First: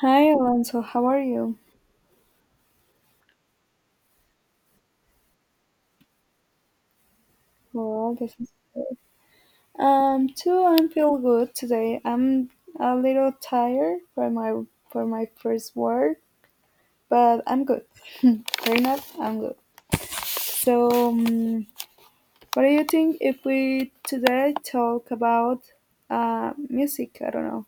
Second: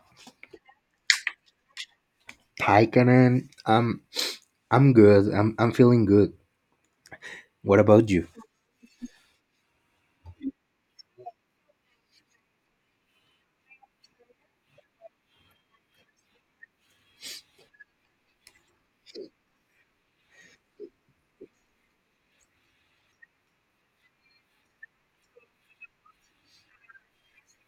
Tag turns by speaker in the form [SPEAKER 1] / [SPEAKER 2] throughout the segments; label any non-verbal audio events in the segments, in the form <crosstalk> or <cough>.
[SPEAKER 1] Hi Alonso, how are you?
[SPEAKER 2] Taikanen, I'm good. I'm feeling good. What about
[SPEAKER 1] Well,
[SPEAKER 2] you?
[SPEAKER 1] this is good. Too, I feel good today. I'm a little tired for my first work, but I'm good. <laughs> Fair enough, I'm good. So, what do you think if we today talk about music? I don't know.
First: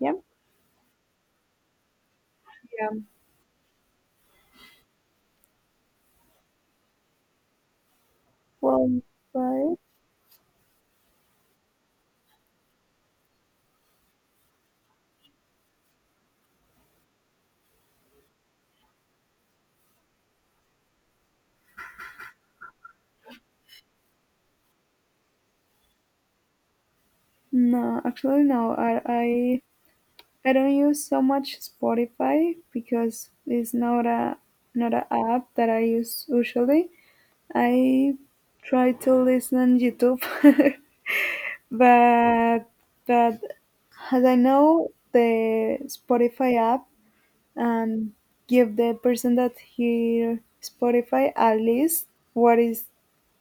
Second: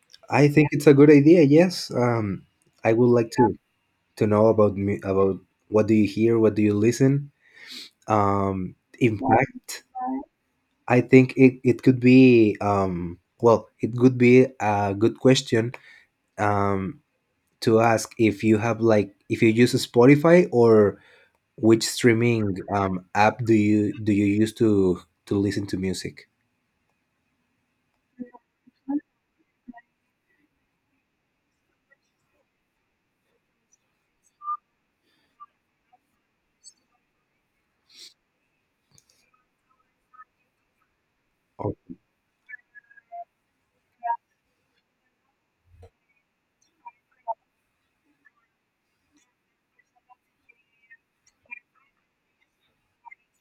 [SPEAKER 1] Yeah.
[SPEAKER 2] I think it's a good idea. Yes.
[SPEAKER 1] Yeah.
[SPEAKER 2] I would like to know about me, about what do you hear, what do you listen.
[SPEAKER 1] Well,
[SPEAKER 2] In
[SPEAKER 1] right?
[SPEAKER 2] fact, I think it could be well, it could be a good question um to ask if you have like, if you use Spotify, or which streaming app do you use to listen to music?
[SPEAKER 1] No, actually, no. I I don't use so much Spotify because it's not a not a app that I use usually. I try to listen YouTube, <laughs> but but as I know the Spotify app and give the person that hear Spotify a list what is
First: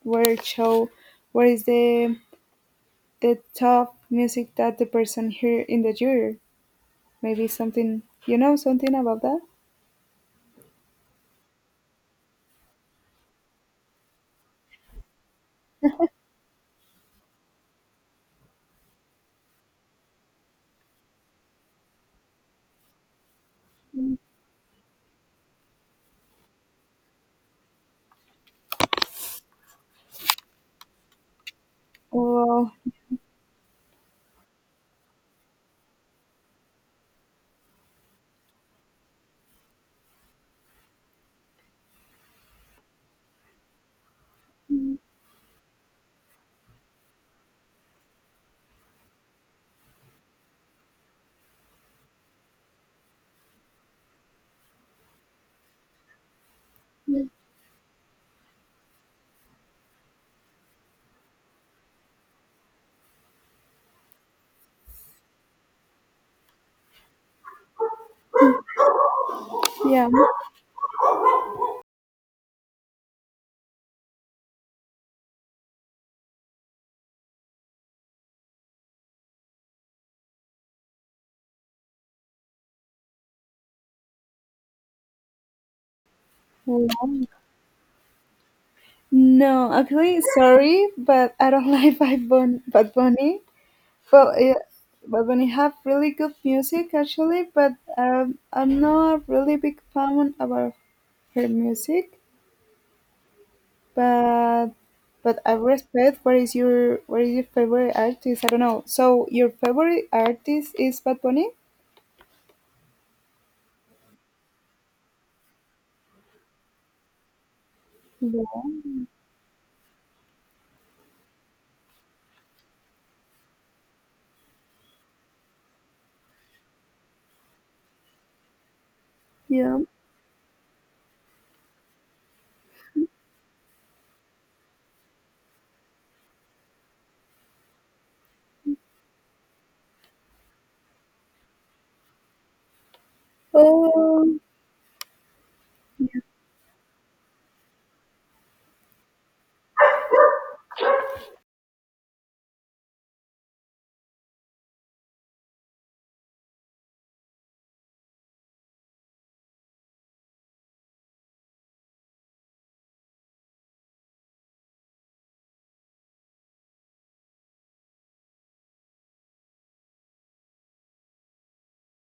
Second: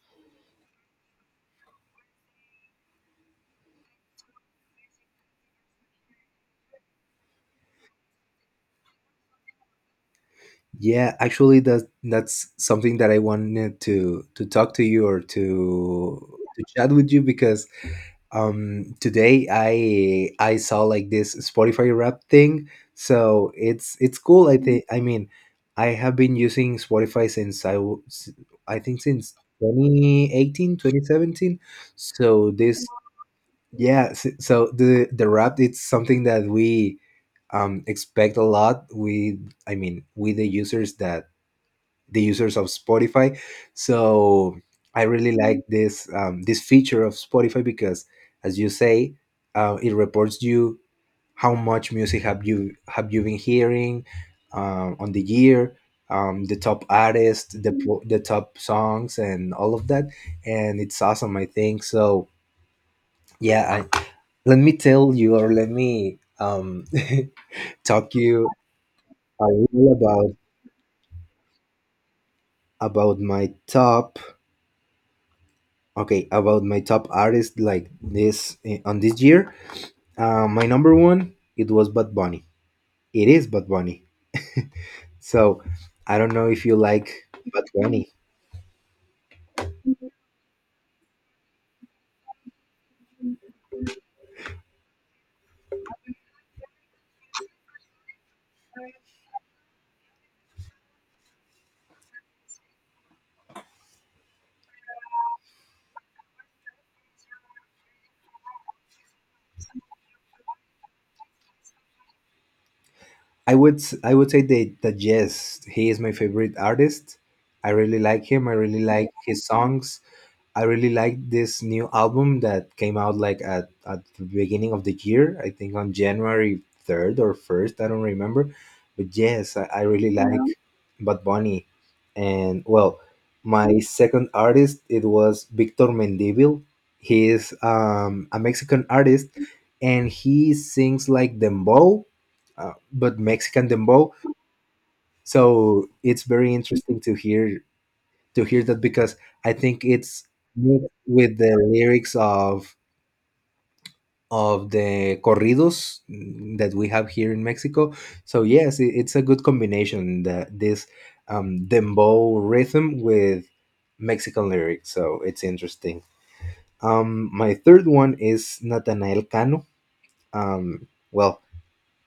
[SPEAKER 1] where it show what is the top music that the person hear in the year maybe something you know something about that.
[SPEAKER 2] Yeah, actually, that's something that I wanted to talk to you, or to chat with you, because today I saw like this Spotify Wrap thing, so it's cool. I think, I mean, I have been using Spotify since I think since 2018, 2017. So
[SPEAKER 1] Well,
[SPEAKER 2] this, yeah, so the wrap, it's something that we expect a lot. We, I mean, we, the users that the users of Spotify. So I really like this this feature of Spotify because, as you say, it reports you how much music have you been hearing on the year, the top artists, the the top songs, and all of that. And it's awesome, I think. So yeah, I, let me tell you, or let me <laughs> talk you a little
[SPEAKER 1] yeah.
[SPEAKER 2] about my top okay, about my top artist like this, on this year, my number one, it was Bad Bunny. It is Bad Bunny. So I don't know if you
[SPEAKER 1] Well,
[SPEAKER 2] like Bad Bunny.
[SPEAKER 1] no, actually, sorry, but I don't <laughs> like Bad Bunny. Well, yeah, Bad Bunny have really good music actually, but I'm not a really big fan about her music. But but I respect. What is your favorite artist? I don't know. So your favorite artist is Bad Bunny?
[SPEAKER 2] I would I would say that, that yes, he is my favorite artist. I really like
[SPEAKER 1] Yeah.
[SPEAKER 2] him. I really like his songs. I really like this new album that came out like at the beginning of the year. I think on January 3rd or 1st, I don't remember. But yes,
[SPEAKER 1] Yeah.
[SPEAKER 2] I really like, yeah, Bad Bunny. And well, my second artist, it was Victor Mendivil. He is a Mexican artist, and he sings like dembow, but Mexican dembow.
[SPEAKER 1] Oh,
[SPEAKER 2] So it's very interesting to hear, that, because I think it's mixed with the lyrics of the corridos, that we have here in Mexico. So yes, it, it's a good combination, that this dembow rhythm with Mexican lyrics. So it's interesting. My third one is Natanael Cano. Well,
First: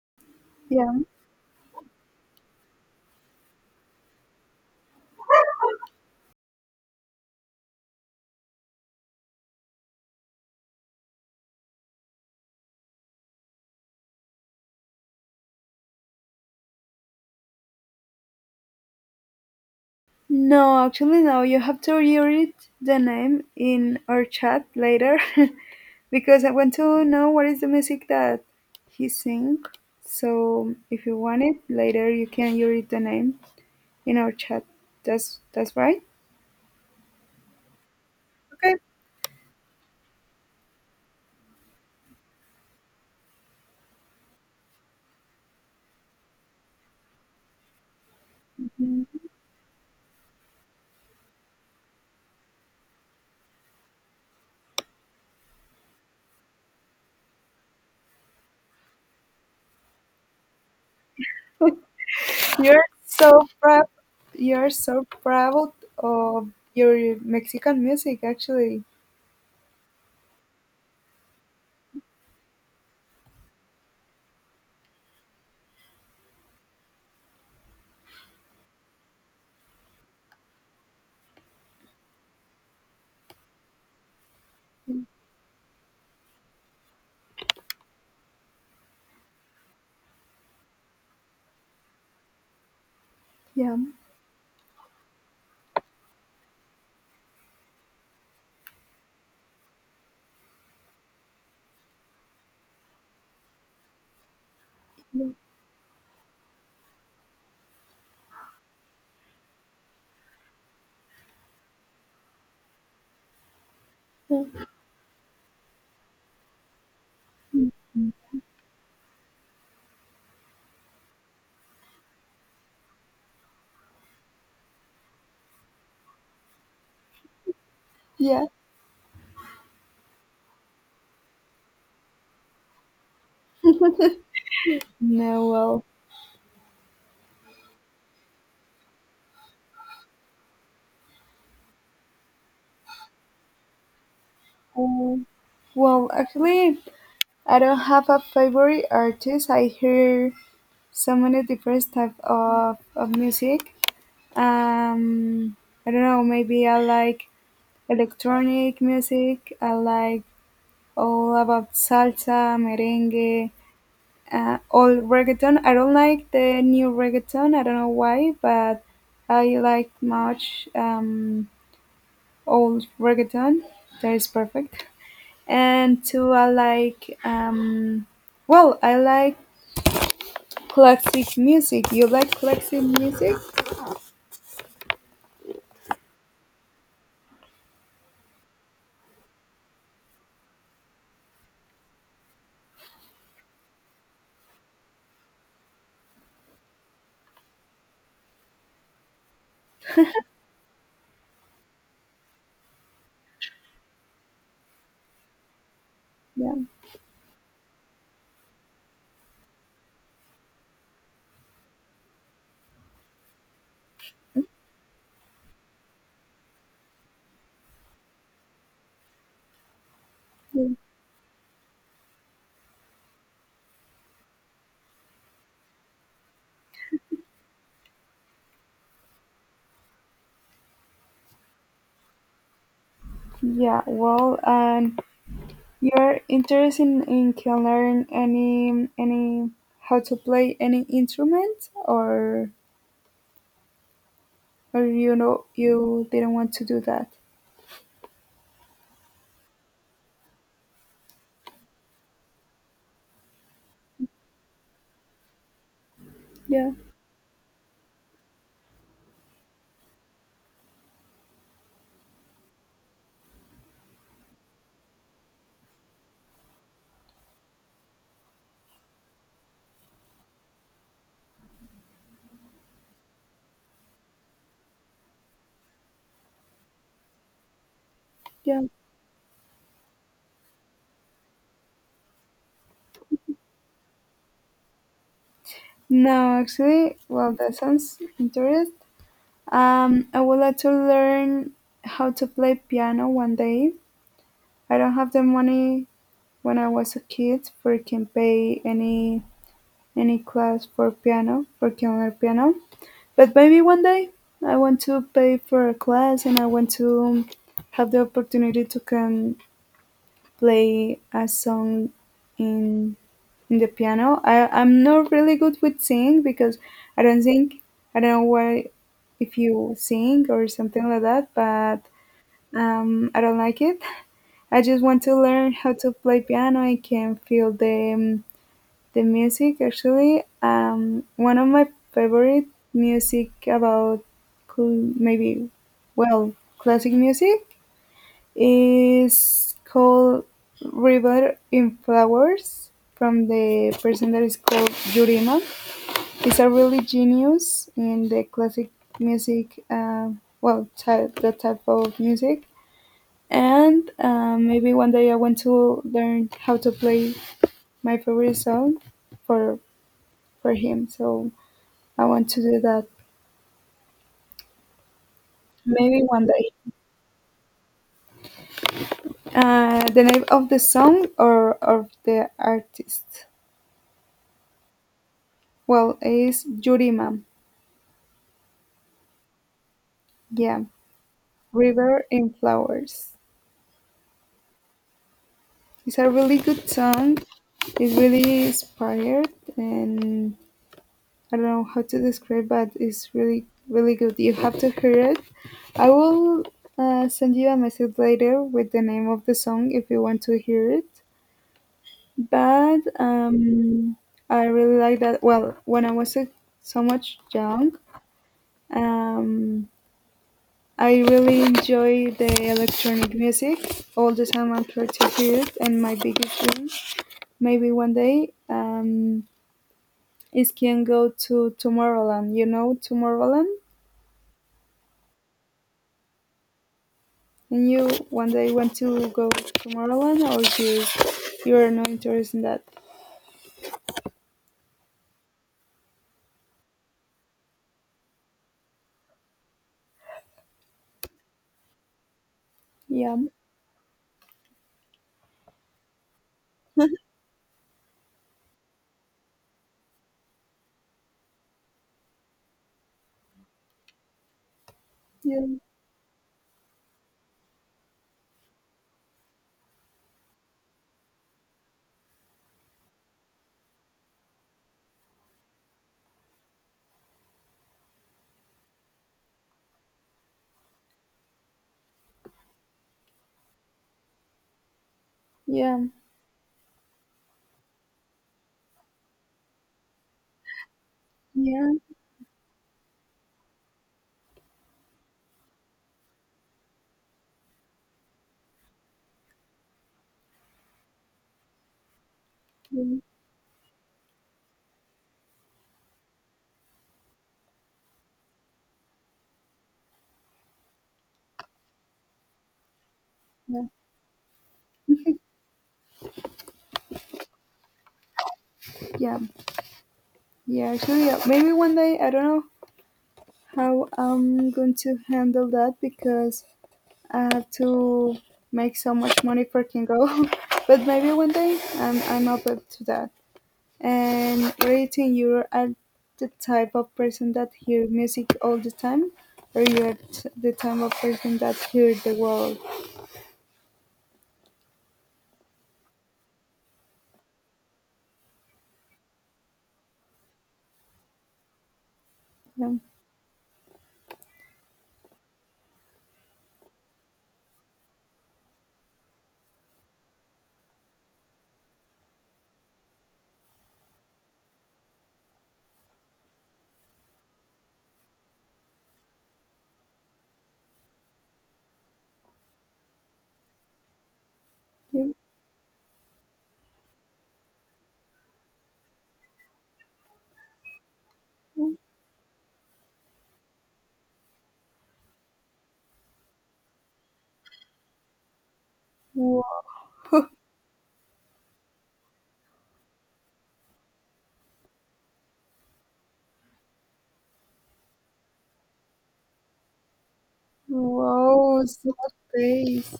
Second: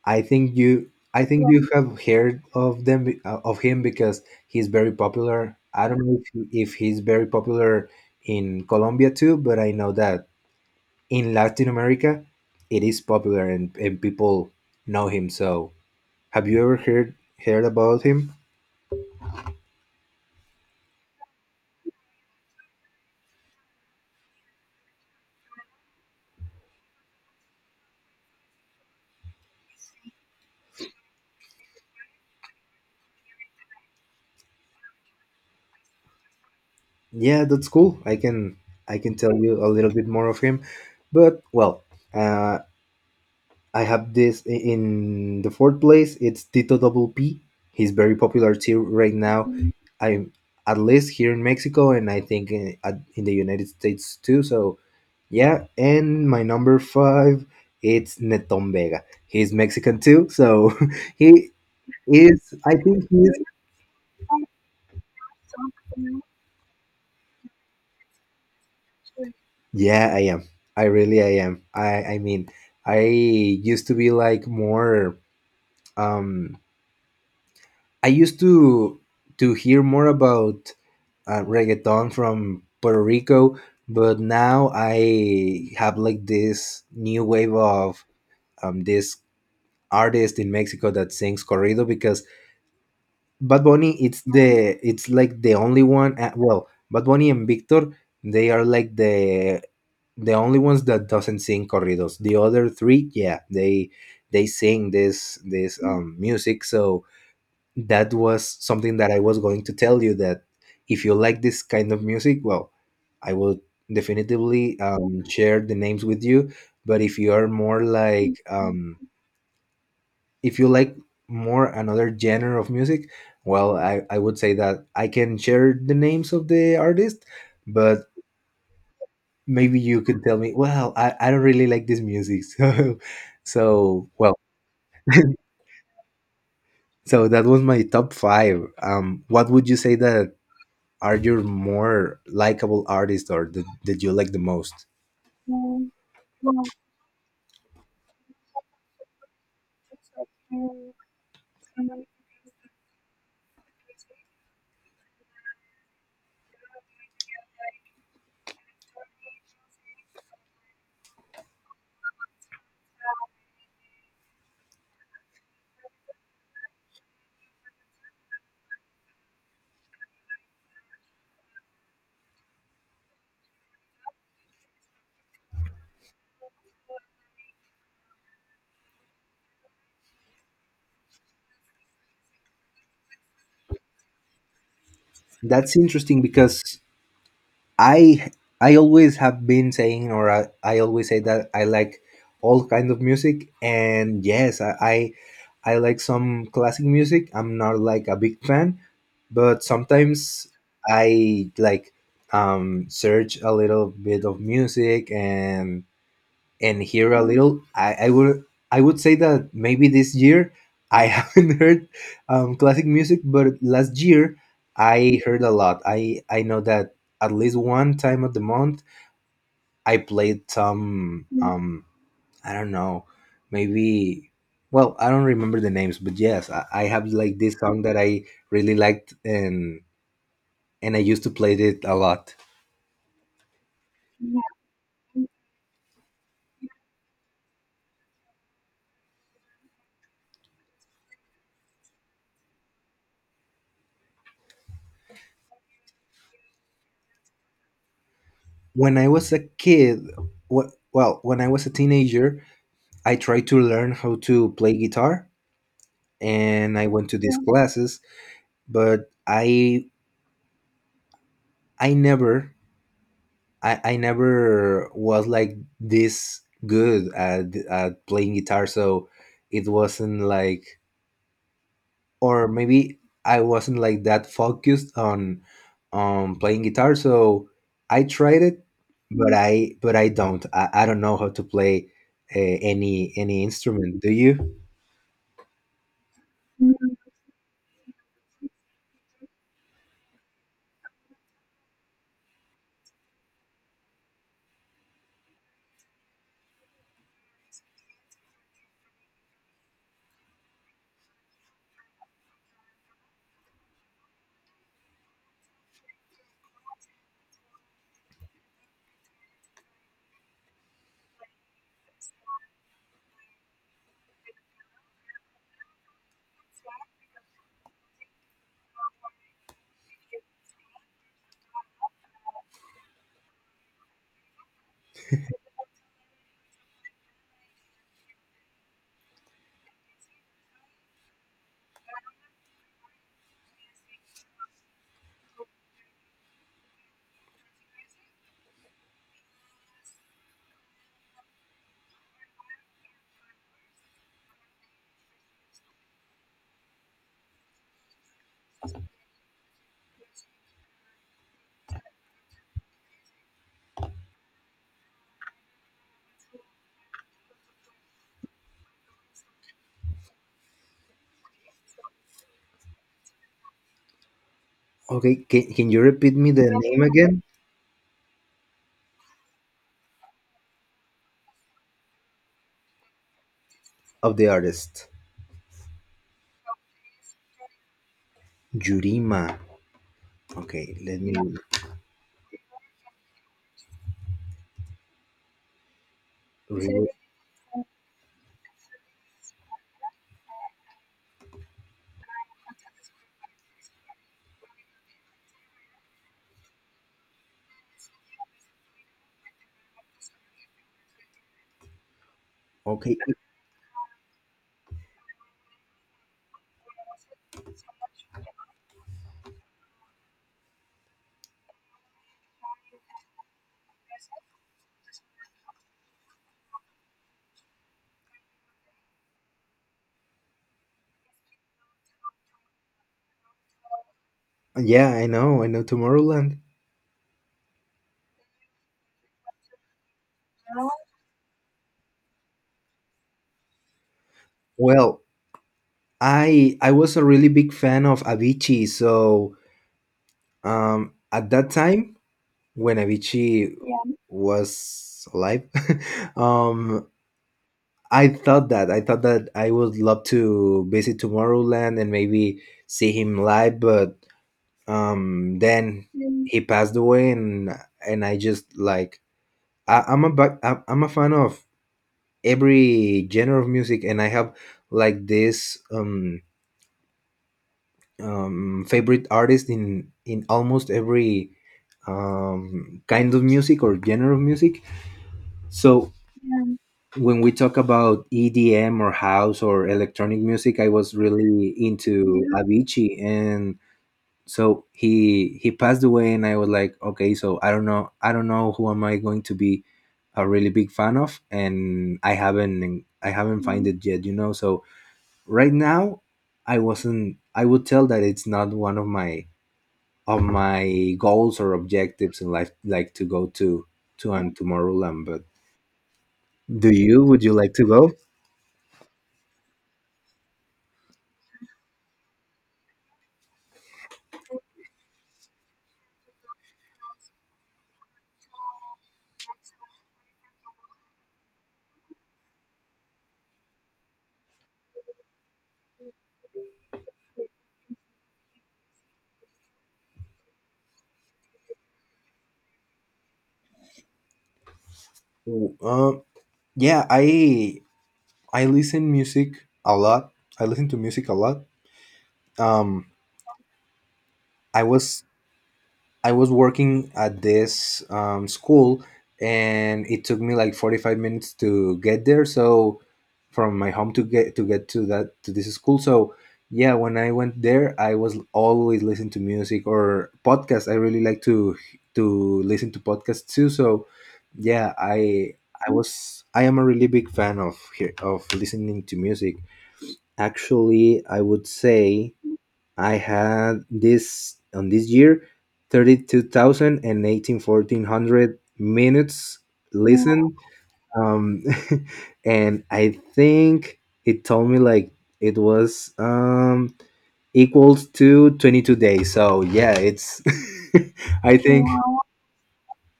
[SPEAKER 1] yeah.
[SPEAKER 2] I think, yeah, you have heard of them, of him, because he's very popular. I don't know if he's very popular in Colombia too, but I know that in Latin America it is popular, and people know him. So have you ever heard about him?
[SPEAKER 1] No, actually, no. You have to read the name in our chat later <laughs> because I want to know what is the music that he sing. So if you want it later, you can read the name in our chat. That's right.
[SPEAKER 2] Yeah, that's cool. I can
[SPEAKER 1] Okay.
[SPEAKER 2] tell you a little bit more of him. But well, uh, I have this in the fourth place. It's Tito Double P. He's very popular too
[SPEAKER 1] Mm.
[SPEAKER 2] right now. Mhm. I, at least here in Mexico, and I think in the United States too. So yeah, and my number five, it's Neton Vega. He's Mexican too, so <laughs> he is. I
[SPEAKER 1] You're
[SPEAKER 2] think he is.
[SPEAKER 1] so proud. You're so proud of your Mexican music, actually.
[SPEAKER 2] Yeah, I am. I really, I am. I mean, I used to be like more. Um, I used to hear more about reggaeton from Puerto Rico, but now I have like this new wave of this artist in Mexico that sings corrido, because Bad
[SPEAKER 1] Yeah.
[SPEAKER 2] Bunny, it's like the only one, well, Bad Bunny and Victor, they are like the only ones that doesn't sing corridos. The other three, yeah, they sing
[SPEAKER 1] Yeah.
[SPEAKER 2] this, this music. So that was something that I was going to tell you, that if you like this kind of music, well, I will definitively share the names with you. But if you are more like, if you like more another genre of music, well, I would say that I can share the names of the artist, but
[SPEAKER 1] Yeah.
[SPEAKER 2] maybe you could tell me, well, I don't really like this music. <laughs> So, so well,
[SPEAKER 1] No. Well,
[SPEAKER 2] so that was my top five. What would you say that are your more likable artist, or that, that you like the most?
[SPEAKER 1] um, well, actually, I don't have a favorite artist. I hear so many different type of music. Um, I don't know. Maybe I like electronic music. I like all about salsa, merengue, all reggaeton. I don't like the new reggaeton. I don't know why, but I like much old reggaeton. That is perfect. And two, I like well, I like classic music. You like classic music?
[SPEAKER 2] That's interesting, because i i always have been saying, or I always say that I like all kind of music, and yes, I like some classic music. I'm not like a big fan, but sometimes I like search a little bit of music,
[SPEAKER 1] Yeah.
[SPEAKER 2] and hear a little. I would, I would say that maybe this year I <laughs> haven't heard classic music, but last year I heard a lot. I know that at least one time of the month I played
[SPEAKER 1] Yeah.
[SPEAKER 2] some I don't know, maybe, well, I don't remember the names, but yes, I have like this song that I really liked, and I used to play it a lot
[SPEAKER 1] Yeah, well, and you're interested in can learn any how to play any instrument or you know you didn't want to do that.
[SPEAKER 2] when I was a kid. What, well, when I was a teenager, I tried to learn how to play guitar,
[SPEAKER 1] Yeah.
[SPEAKER 2] and I went to these classes, but I never, I, I never was like this good at playing guitar. So it wasn't like, or maybe I wasn't like that focused on playing guitar. So I tried
[SPEAKER 1] Yeah.
[SPEAKER 2] it, but I, but I don't, I don't know how to play, any instrument. Do you?
[SPEAKER 1] No, actually, well, that sounds interesting. I would like to learn how to play piano one day. I don't have the money when I was a kid for can pay any class for piano, for counter piano. But maybe one day I want to pay for a class and I want to have the opportunity to can play a song in in the piano. I'm not really good with singing because I don't sing. I don't know why if you sing or something like that, but I don't like it. I just want to learn how to play piano. I can feel the music actually. One of my favorite music about cl- maybe well classic music is called River in Flowers from the person that is called Yurima. He's a really genius in the classic music, type the type of music, and maybe one day I want to learn how to play my favorite song for for him. So I want to do that
[SPEAKER 2] Okay, can you
[SPEAKER 1] maybe
[SPEAKER 2] repeat
[SPEAKER 1] one
[SPEAKER 2] me the
[SPEAKER 1] day.
[SPEAKER 2] name again
[SPEAKER 1] The name of the song or of the artist?
[SPEAKER 2] of the artist.
[SPEAKER 1] Well, it's Yurima.
[SPEAKER 2] Yurima.
[SPEAKER 1] Yeah,
[SPEAKER 2] Okay, let me, yeah,
[SPEAKER 1] River in Flowers. It's a really good
[SPEAKER 2] read.
[SPEAKER 1] song. It's really inspired, and I don't know how to describe, but it's really, really good. You have to hear it. I will send you a message later with the name of the song if you want to hear it. But
[SPEAKER 2] Okay.
[SPEAKER 1] I really like that. Well, when I was so much young, um, I really enjoy the electronic music. All the time I'm trying to hear it, and my biggest dream, maybe one day, is can go to Tomorrowland. You know Tomorrowland,
[SPEAKER 2] Yeah, I know. I know Tomorrowland.
[SPEAKER 1] and you one day want to go to Tomorrowland, or you, you are not interested in that?
[SPEAKER 2] Well, I was a really big fan of Avicii, so at that time when
[SPEAKER 1] Yeah,
[SPEAKER 2] Avicii was alive, <laughs> um I thought that I thought that I would love to visit Tomorrowland and maybe see him live, but
[SPEAKER 1] yeah,
[SPEAKER 2] then he passed away, and I just like, I, I'm a fan of every genre of music, and I have like this favorite artist in almost every kind of music or genre of music.
[SPEAKER 1] yeah,
[SPEAKER 2] So when we talk about EDM or house or electronic music, I was really
[SPEAKER 1] yeah,
[SPEAKER 2] into Avicii, and so he passed away, and I was like, okay, so I don't know, I don't know who am I going to be a really big fan of, and I haven't, I haven't find it yet, you know. So right now, I wasn't I would tell that it's not one of my goals or objectives in life, like to go
[SPEAKER 1] yeah,
[SPEAKER 2] to an Tomorrowland. But do you, would you like to go?
[SPEAKER 1] yeah. Yeah, actually, maybe one day I don't know how I'm going to handle that because I have to make so much money for Kingo. <laughs> But maybe one day I'm open to that. And rating you are at the type of person that hear music all the time, or you are the type of person that hear the world.
[SPEAKER 2] W- uh, yeah, I listen music a lot, I listen to music a lot. um
[SPEAKER 1] Um.
[SPEAKER 2] i was I was working at this school, and it took me like 45 minutes to get there. So from my home to get to that to this school. So yeah, when I went there, I was always listening to music or podcasts. I really like to listen to podcasts too. So yeah, I was, I am a really big fan of of listening to music. Actually, I would say I had this on this year thirty-2018 1400 minutes
[SPEAKER 1] Wow. <laughs>
[SPEAKER 2] listened. Um, <laughs> and I think it told me like it was equals to 22 days. So yeah, it's, <laughs> I
[SPEAKER 1] Wow,
[SPEAKER 2] think,
[SPEAKER 1] so face.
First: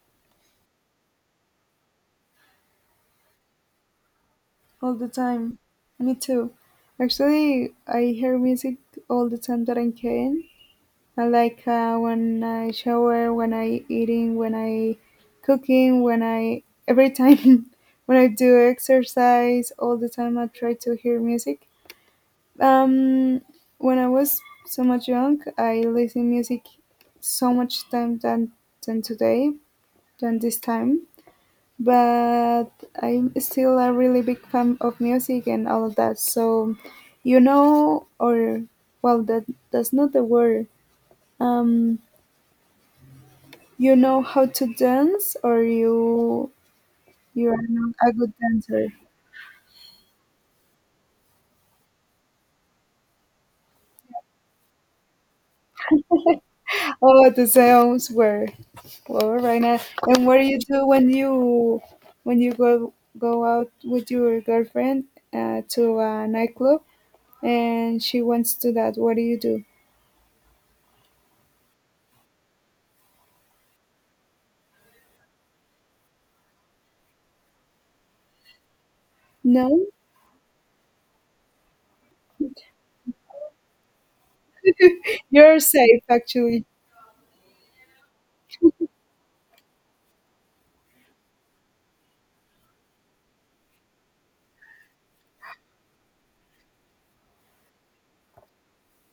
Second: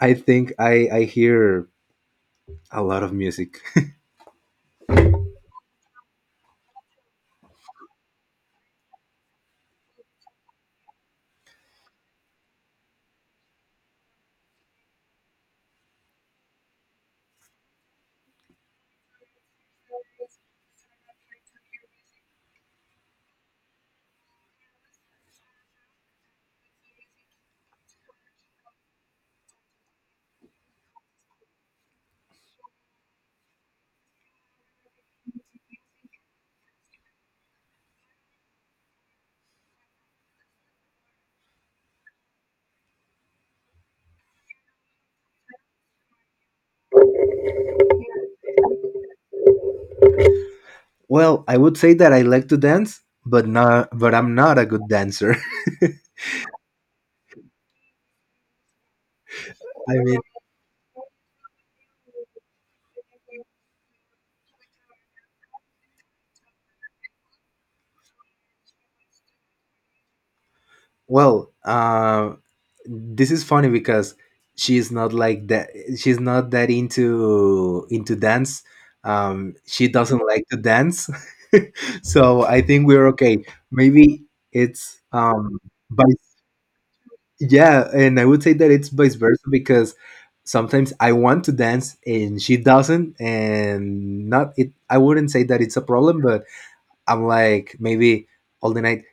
[SPEAKER 2] I think I hear a lot of music.
[SPEAKER 1] All the time. Me too. Actually, I hear music all the time that I can. I like, when I shower, when I eating, when I cooking, when I every time, <laughs> when I do exercise, all the time I try to hear music. Um, when I was so much young, I listen music so much time than today than this time, but I'm still a really big fan of music and all of that. So, you know, or well, that that's not the word. Um, you know how to dance, or you are not a good dancer?
[SPEAKER 2] Well, I would say that I like to dance, but not, but I'm not a good dancer.
[SPEAKER 1] Oh, the sounds were, well, right now.
[SPEAKER 2] <laughs> I mean,
[SPEAKER 1] And what do you do when you go out with your girlfriend, to a nightclub, and she wants to that? What do you do?
[SPEAKER 2] well, this is funny because she's not like that. She's not that into dance. She
[SPEAKER 1] No,
[SPEAKER 2] doesn't like to dance, <laughs> so I think we're okay. Maybe it's
[SPEAKER 1] you're safe
[SPEAKER 2] by,
[SPEAKER 1] actually.
[SPEAKER 2] yeah, and I would say that it's vice versa, because sometimes I want to dance and she doesn't, and not it. I wouldn't say that it's a problem, but I'm like, maybe all the night,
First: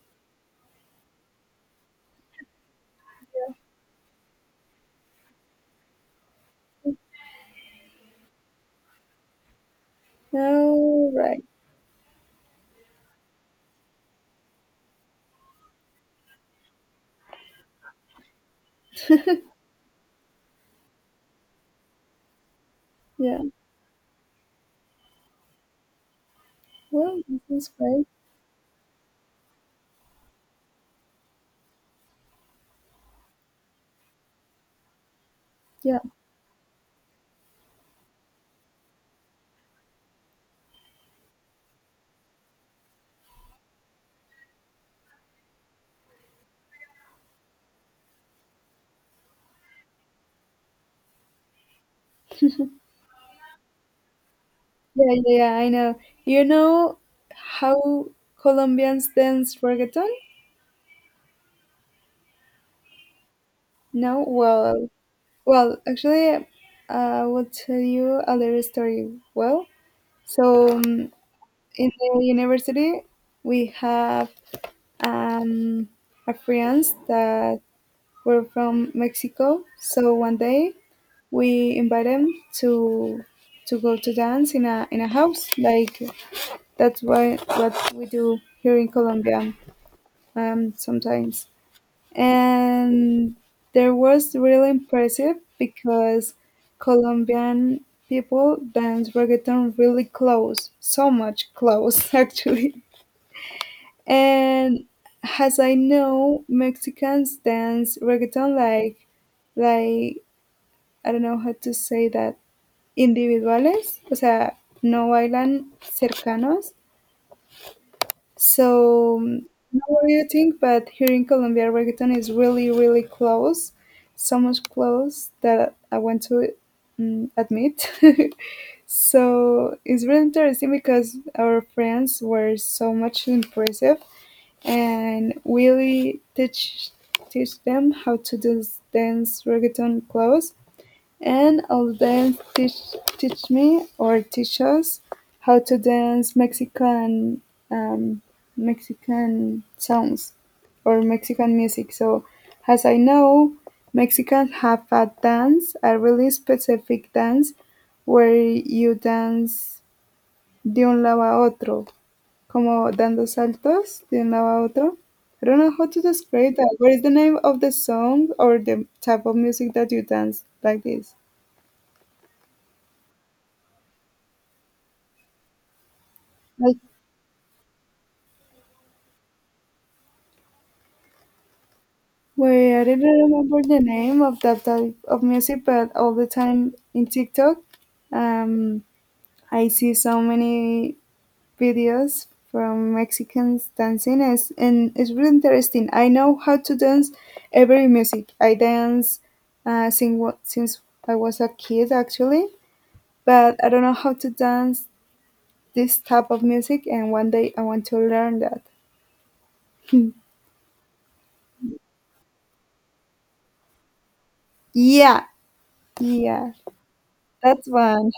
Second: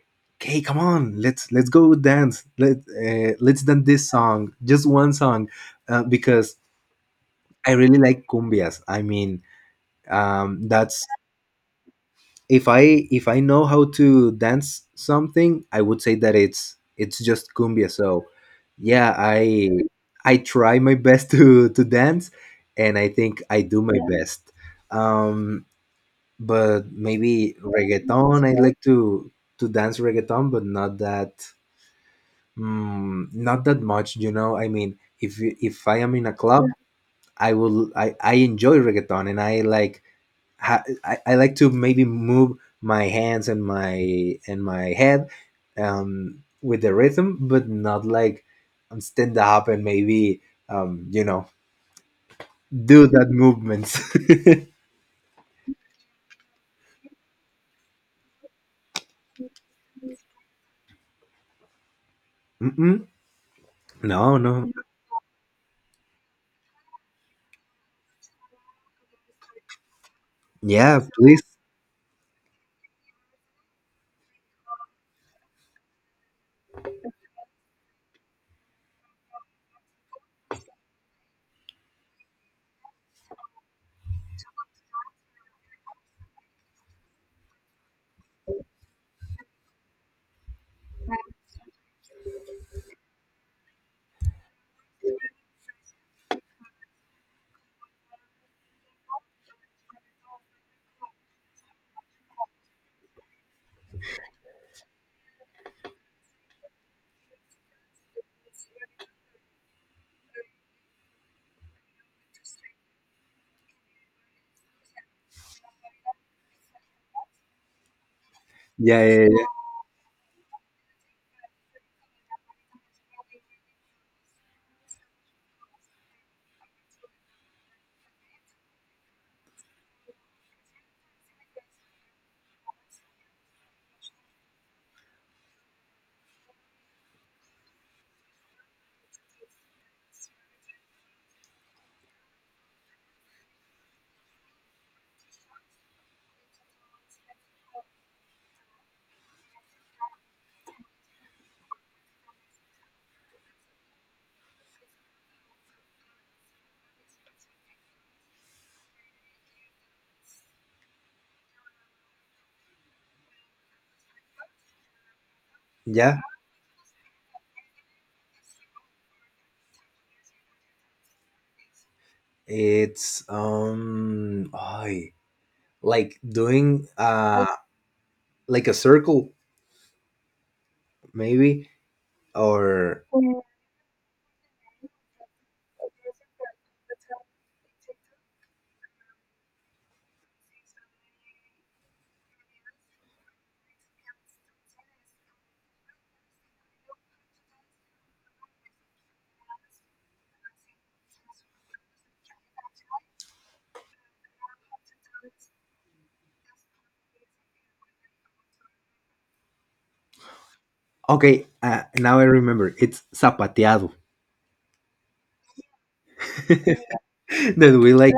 [SPEAKER 2] okay, come on, let's go dance. Let let's dance this song, just one song, because I really like cumbias. I mean, that's,
[SPEAKER 1] Oh, right.
[SPEAKER 2] if I know how to dance something, I would say that it's just cumbia. So yeah, I try my best <laughs> to dance, and I think
[SPEAKER 1] Yeah.
[SPEAKER 2] I do my, yeah, best. Um, but
[SPEAKER 1] Well, this
[SPEAKER 2] maybe
[SPEAKER 1] is great.
[SPEAKER 2] reggaeton, I like to dance reggaeton, but not that, mm, not that much, you know. I mean, if I
[SPEAKER 1] Yeah.
[SPEAKER 2] am in a club, I will, I enjoy reggaeton, and I like, ha, I like to maybe move my hands and my head with the rhythm, but not like, stand up and maybe, um you know do that movements. <laughs>
[SPEAKER 1] Yeah, yeah, yeah, I know. You know how Colombians dance reggaeton?
[SPEAKER 2] Mm-mm.
[SPEAKER 1] No?
[SPEAKER 2] No, no.
[SPEAKER 1] Well, well, actually, I will tell you a little story. Well, so,
[SPEAKER 2] Yeah, please.
[SPEAKER 1] in the university, we have um, a friends that were from Mexico. So one day we invited them to go to dance in a house like that's why what we do here in Colombia sometimes. And there was really impressive because Colombian people dance reggaeton really close, so much close <laughs> actually. And as I know, Mexicans dance reggaeton like like I don't know how to say that, individuales, o sea, no bailan cercanos.
[SPEAKER 2] Yeah,
[SPEAKER 1] So,
[SPEAKER 2] yeah, yeah.
[SPEAKER 1] not what do you think? But here in Colombia, reggaeton is really, really close. So much close that I want to admit. <laughs> So, it's really interesting because our friends were so much impressive and really teach them how to do dance reggaeton close, and I'll dance teach me or teach us how to dance Mexican, um, Mexican songs or Mexican music. So as I know, Mexicans have a dance, a really specific dance where you dance de un lado a otro, como dando saltos de un lado a otro. I don't know how to
[SPEAKER 2] Yeah.
[SPEAKER 1] describe that. What is the name of the song or the type of music that you dance like this?
[SPEAKER 2] It's I like doing like a circle, maybe,
[SPEAKER 1] Wait, I
[SPEAKER 2] or
[SPEAKER 1] didn't remember the name of that type of music, but all the time in TikTok, um, I see so many videos from Mexicans dancing, as, and it's really interesting. I know how to dance every music. I dance, since I was a kid, actually, but I don't know how to dance this type of music, and one day I want to learn that.
[SPEAKER 2] okay. Now I remember, it's zapateado.
[SPEAKER 1] Yeah,
[SPEAKER 2] <laughs>
[SPEAKER 1] yeah,
[SPEAKER 2] That
[SPEAKER 1] that's
[SPEAKER 2] we
[SPEAKER 1] one.
[SPEAKER 2] like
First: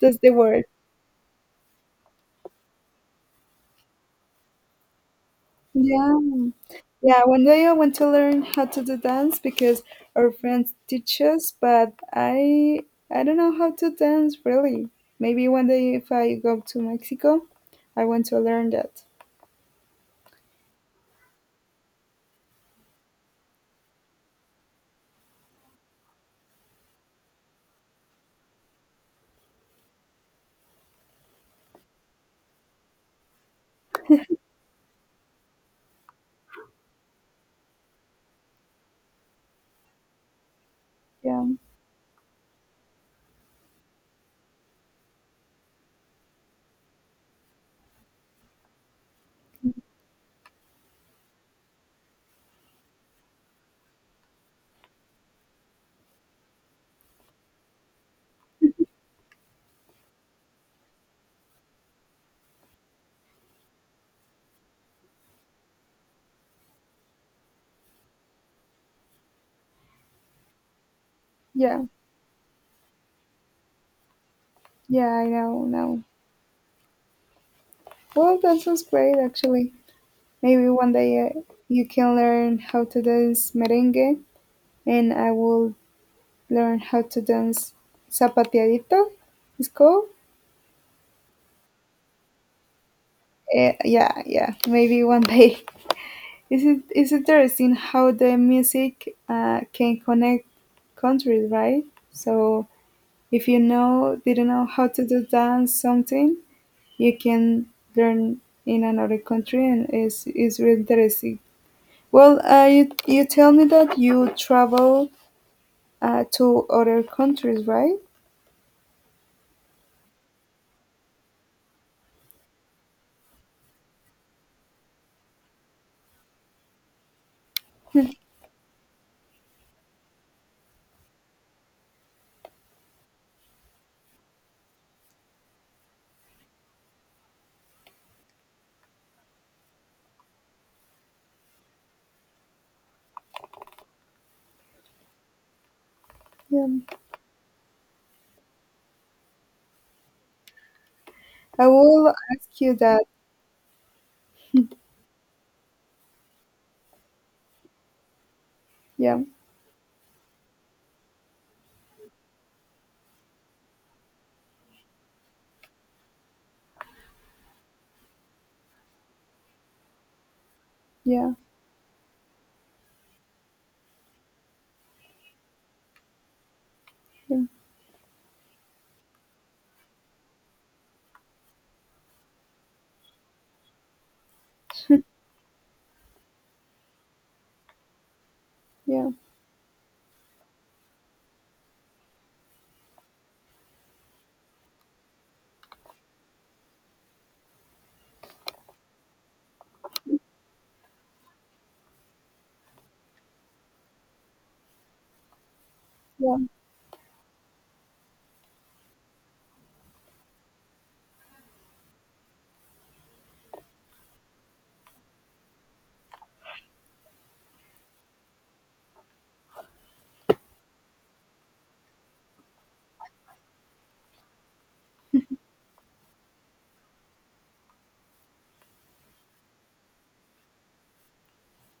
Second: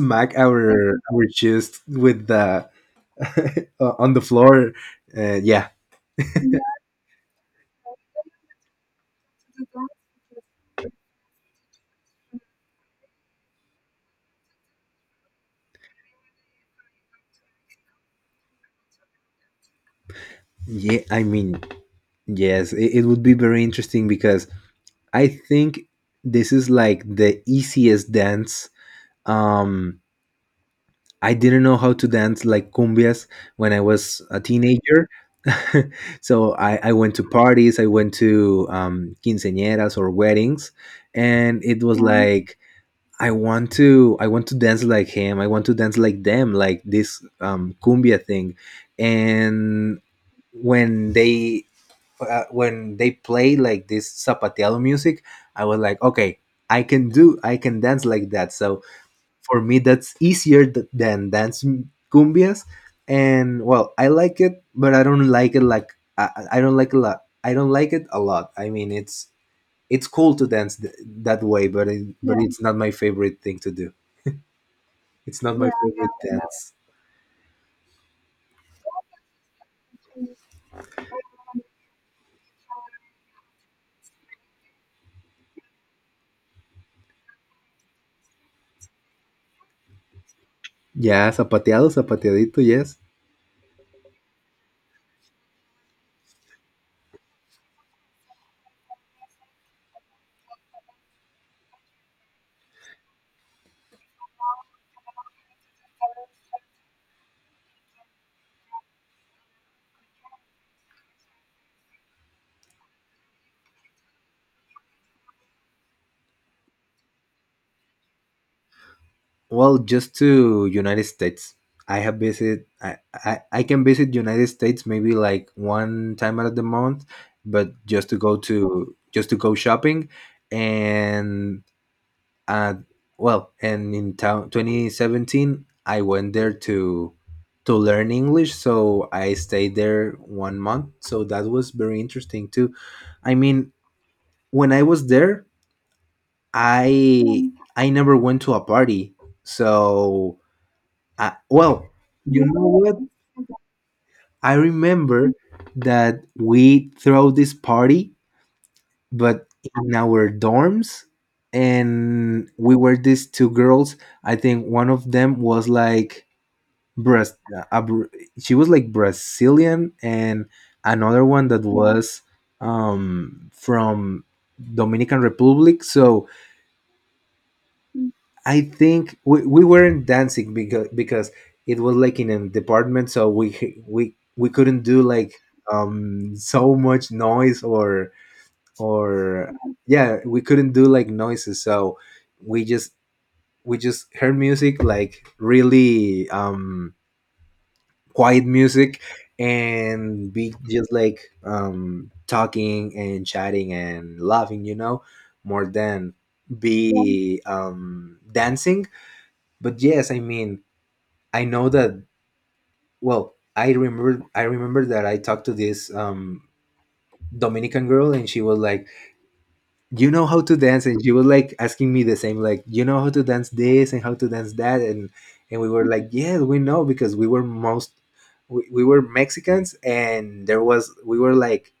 [SPEAKER 1] That's the word.
[SPEAKER 2] our chest with the <laughs> on the floor. Yeah.
[SPEAKER 1] Yeah. Yeah, one day I want to learn how to do dance because our friends teach us, but I don't know how to dance really. Maybe one day if I go to Mexico, I want to learn that.
[SPEAKER 2] Yeah, I mean, yes, it would be very interesting because I think this is like the easiest dance. um I didn't know how to dance like cumbias when I was a teenager. <laughs> So I went to parties, I went to quinceañeras or weddings,
[SPEAKER 1] Yeah,
[SPEAKER 2] and it was like, I want to dance like him, I want to dance like them, like this cumbia thing. And when they when they play like this zapateado music, I was like, okay, I can dance like that. So for me, that's easier than dance cumbias. And well, I like it, but I don't like it, like, I don't like a lot, I don't like it a lot. I mean, it's cool to dance that way,
[SPEAKER 1] yeah,
[SPEAKER 2] but, but yeah, it's not my favorite thing to do.
[SPEAKER 1] yeah. I
[SPEAKER 2] It's not, yeah, my,
[SPEAKER 1] know,
[SPEAKER 2] yeah,
[SPEAKER 1] know.
[SPEAKER 2] favorite dance.
[SPEAKER 1] Well, that sounds great actually. Maybe one day, you can learn how to dance merengue, and I will learn how to dance zapateadito. It's called.
[SPEAKER 2] Yeah, zapateado, zapateadito, yes.
[SPEAKER 1] Eh, yeah, yeah. Maybe one <laughs> day. This is it's interesting how the music, can connect countries, right? So if you know didn't know how to do dance something, you can learn in another country, and it's really interesting. Well, you you tell me that you travel to other countries, right?
[SPEAKER 2] Well, just to United States. I have visit. I can visit United States maybe like one time out of the month, but just to go shopping, and uh, well, and in town 2017, I went there to learn English, so I stayed there one month. So that was very interesting too. I mean, when I was there,
[SPEAKER 1] Yeah.
[SPEAKER 2] I never went to a party, so
[SPEAKER 1] I
[SPEAKER 2] well,
[SPEAKER 1] will
[SPEAKER 2] you
[SPEAKER 1] ask
[SPEAKER 2] know
[SPEAKER 1] you
[SPEAKER 2] what?
[SPEAKER 1] that.
[SPEAKER 2] I remember that we throw this party,
[SPEAKER 1] Yeah,
[SPEAKER 2] but in our dorms, and we were these two girls. I think one of them was like Bras, uh, a Br- she was like Brazilian, and another
[SPEAKER 1] yeah,
[SPEAKER 2] one that was from Dominican Republic. So
[SPEAKER 1] yeah,
[SPEAKER 2] I think we weren't dancing because it was like in a department, so we couldn't do
[SPEAKER 1] <laughs>
[SPEAKER 2] like so much noise
[SPEAKER 1] yeah,
[SPEAKER 2] or, yeah, we couldn't do like noises. So we just we just heard music like really quiet music, and be just like talking and chatting and laughing, more than
[SPEAKER 1] yeah,
[SPEAKER 2] be dancing. But yes, I mean, I know that. Well, I remember that I talked to this dominican girl, and she was like, you know how to dance? And she was like asking me the same, like, you know how to dance this and how to dance that? And we were like, yeah, we know, because we were most, we were mexicans, and there was we were like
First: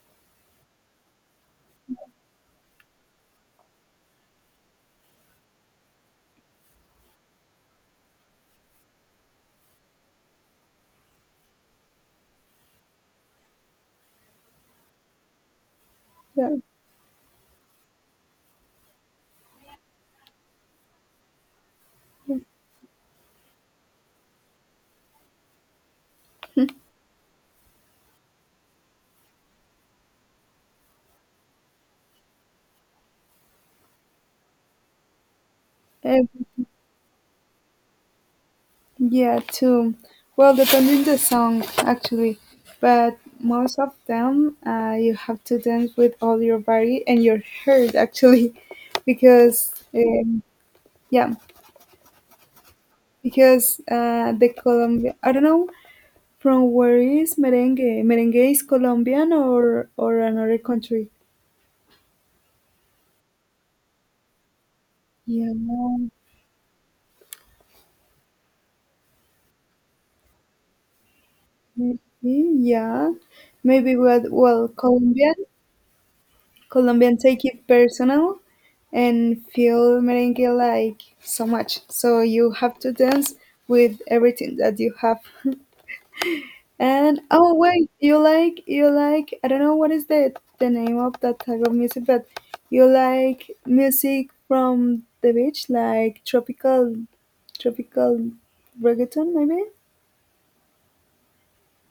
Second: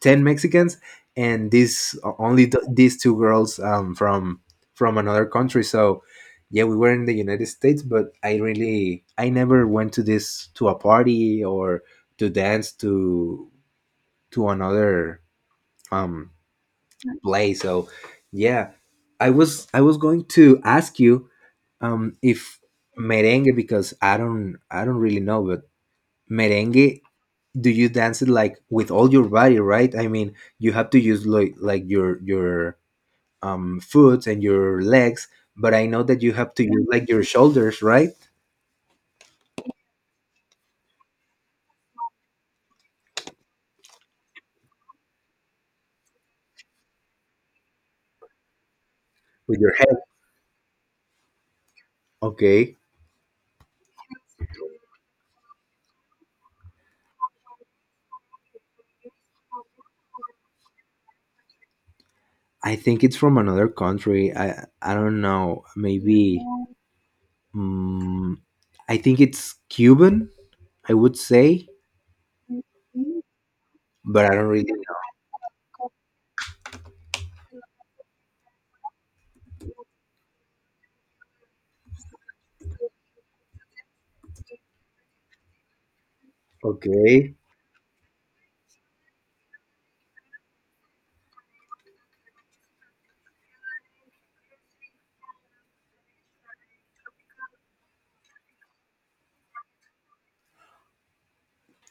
[SPEAKER 2] 10 Mexicans, and these only these two girls, from another country. So yeah, we were in the United States, but I never went to this, to a party, or to dance, to another um
[SPEAKER 1] yeah.
[SPEAKER 2] play. So yeah, I was going to ask you,
[SPEAKER 1] Yeah.
[SPEAKER 2] if merengue, because I don't really know, but merengue, do you dance it like with all your body, right? I mean, you have to use like your foot and your legs, but I know
[SPEAKER 1] Uh.
[SPEAKER 2] that you have to use like your shoulders, right?
[SPEAKER 1] Yeah, too. Well, depending the song actually, but most of them, you have to dance with all your body and your heart actually, <laughs>
[SPEAKER 2] With
[SPEAKER 1] because
[SPEAKER 2] your head.
[SPEAKER 1] yeah,
[SPEAKER 2] Okay.
[SPEAKER 1] because, the Colombia I don't know from where is merengue. Merengue is Colombian or another country.
[SPEAKER 2] I think it's from another country. I don't
[SPEAKER 1] Yeah,
[SPEAKER 2] know, maybe. Mm, I think it's cuban, I would say,
[SPEAKER 1] maybe, yeah, maybe.
[SPEAKER 2] but
[SPEAKER 1] But
[SPEAKER 2] I don't really
[SPEAKER 1] well,
[SPEAKER 2] know.
[SPEAKER 1] Colombian take it personal and feel merengue like so much. So you have to dance with everything that you have. And
[SPEAKER 2] Okay,
[SPEAKER 1] oh wait, you like I don't know what is the name of that type of music, but you like music from the beach, like tropical reggaeton maybe?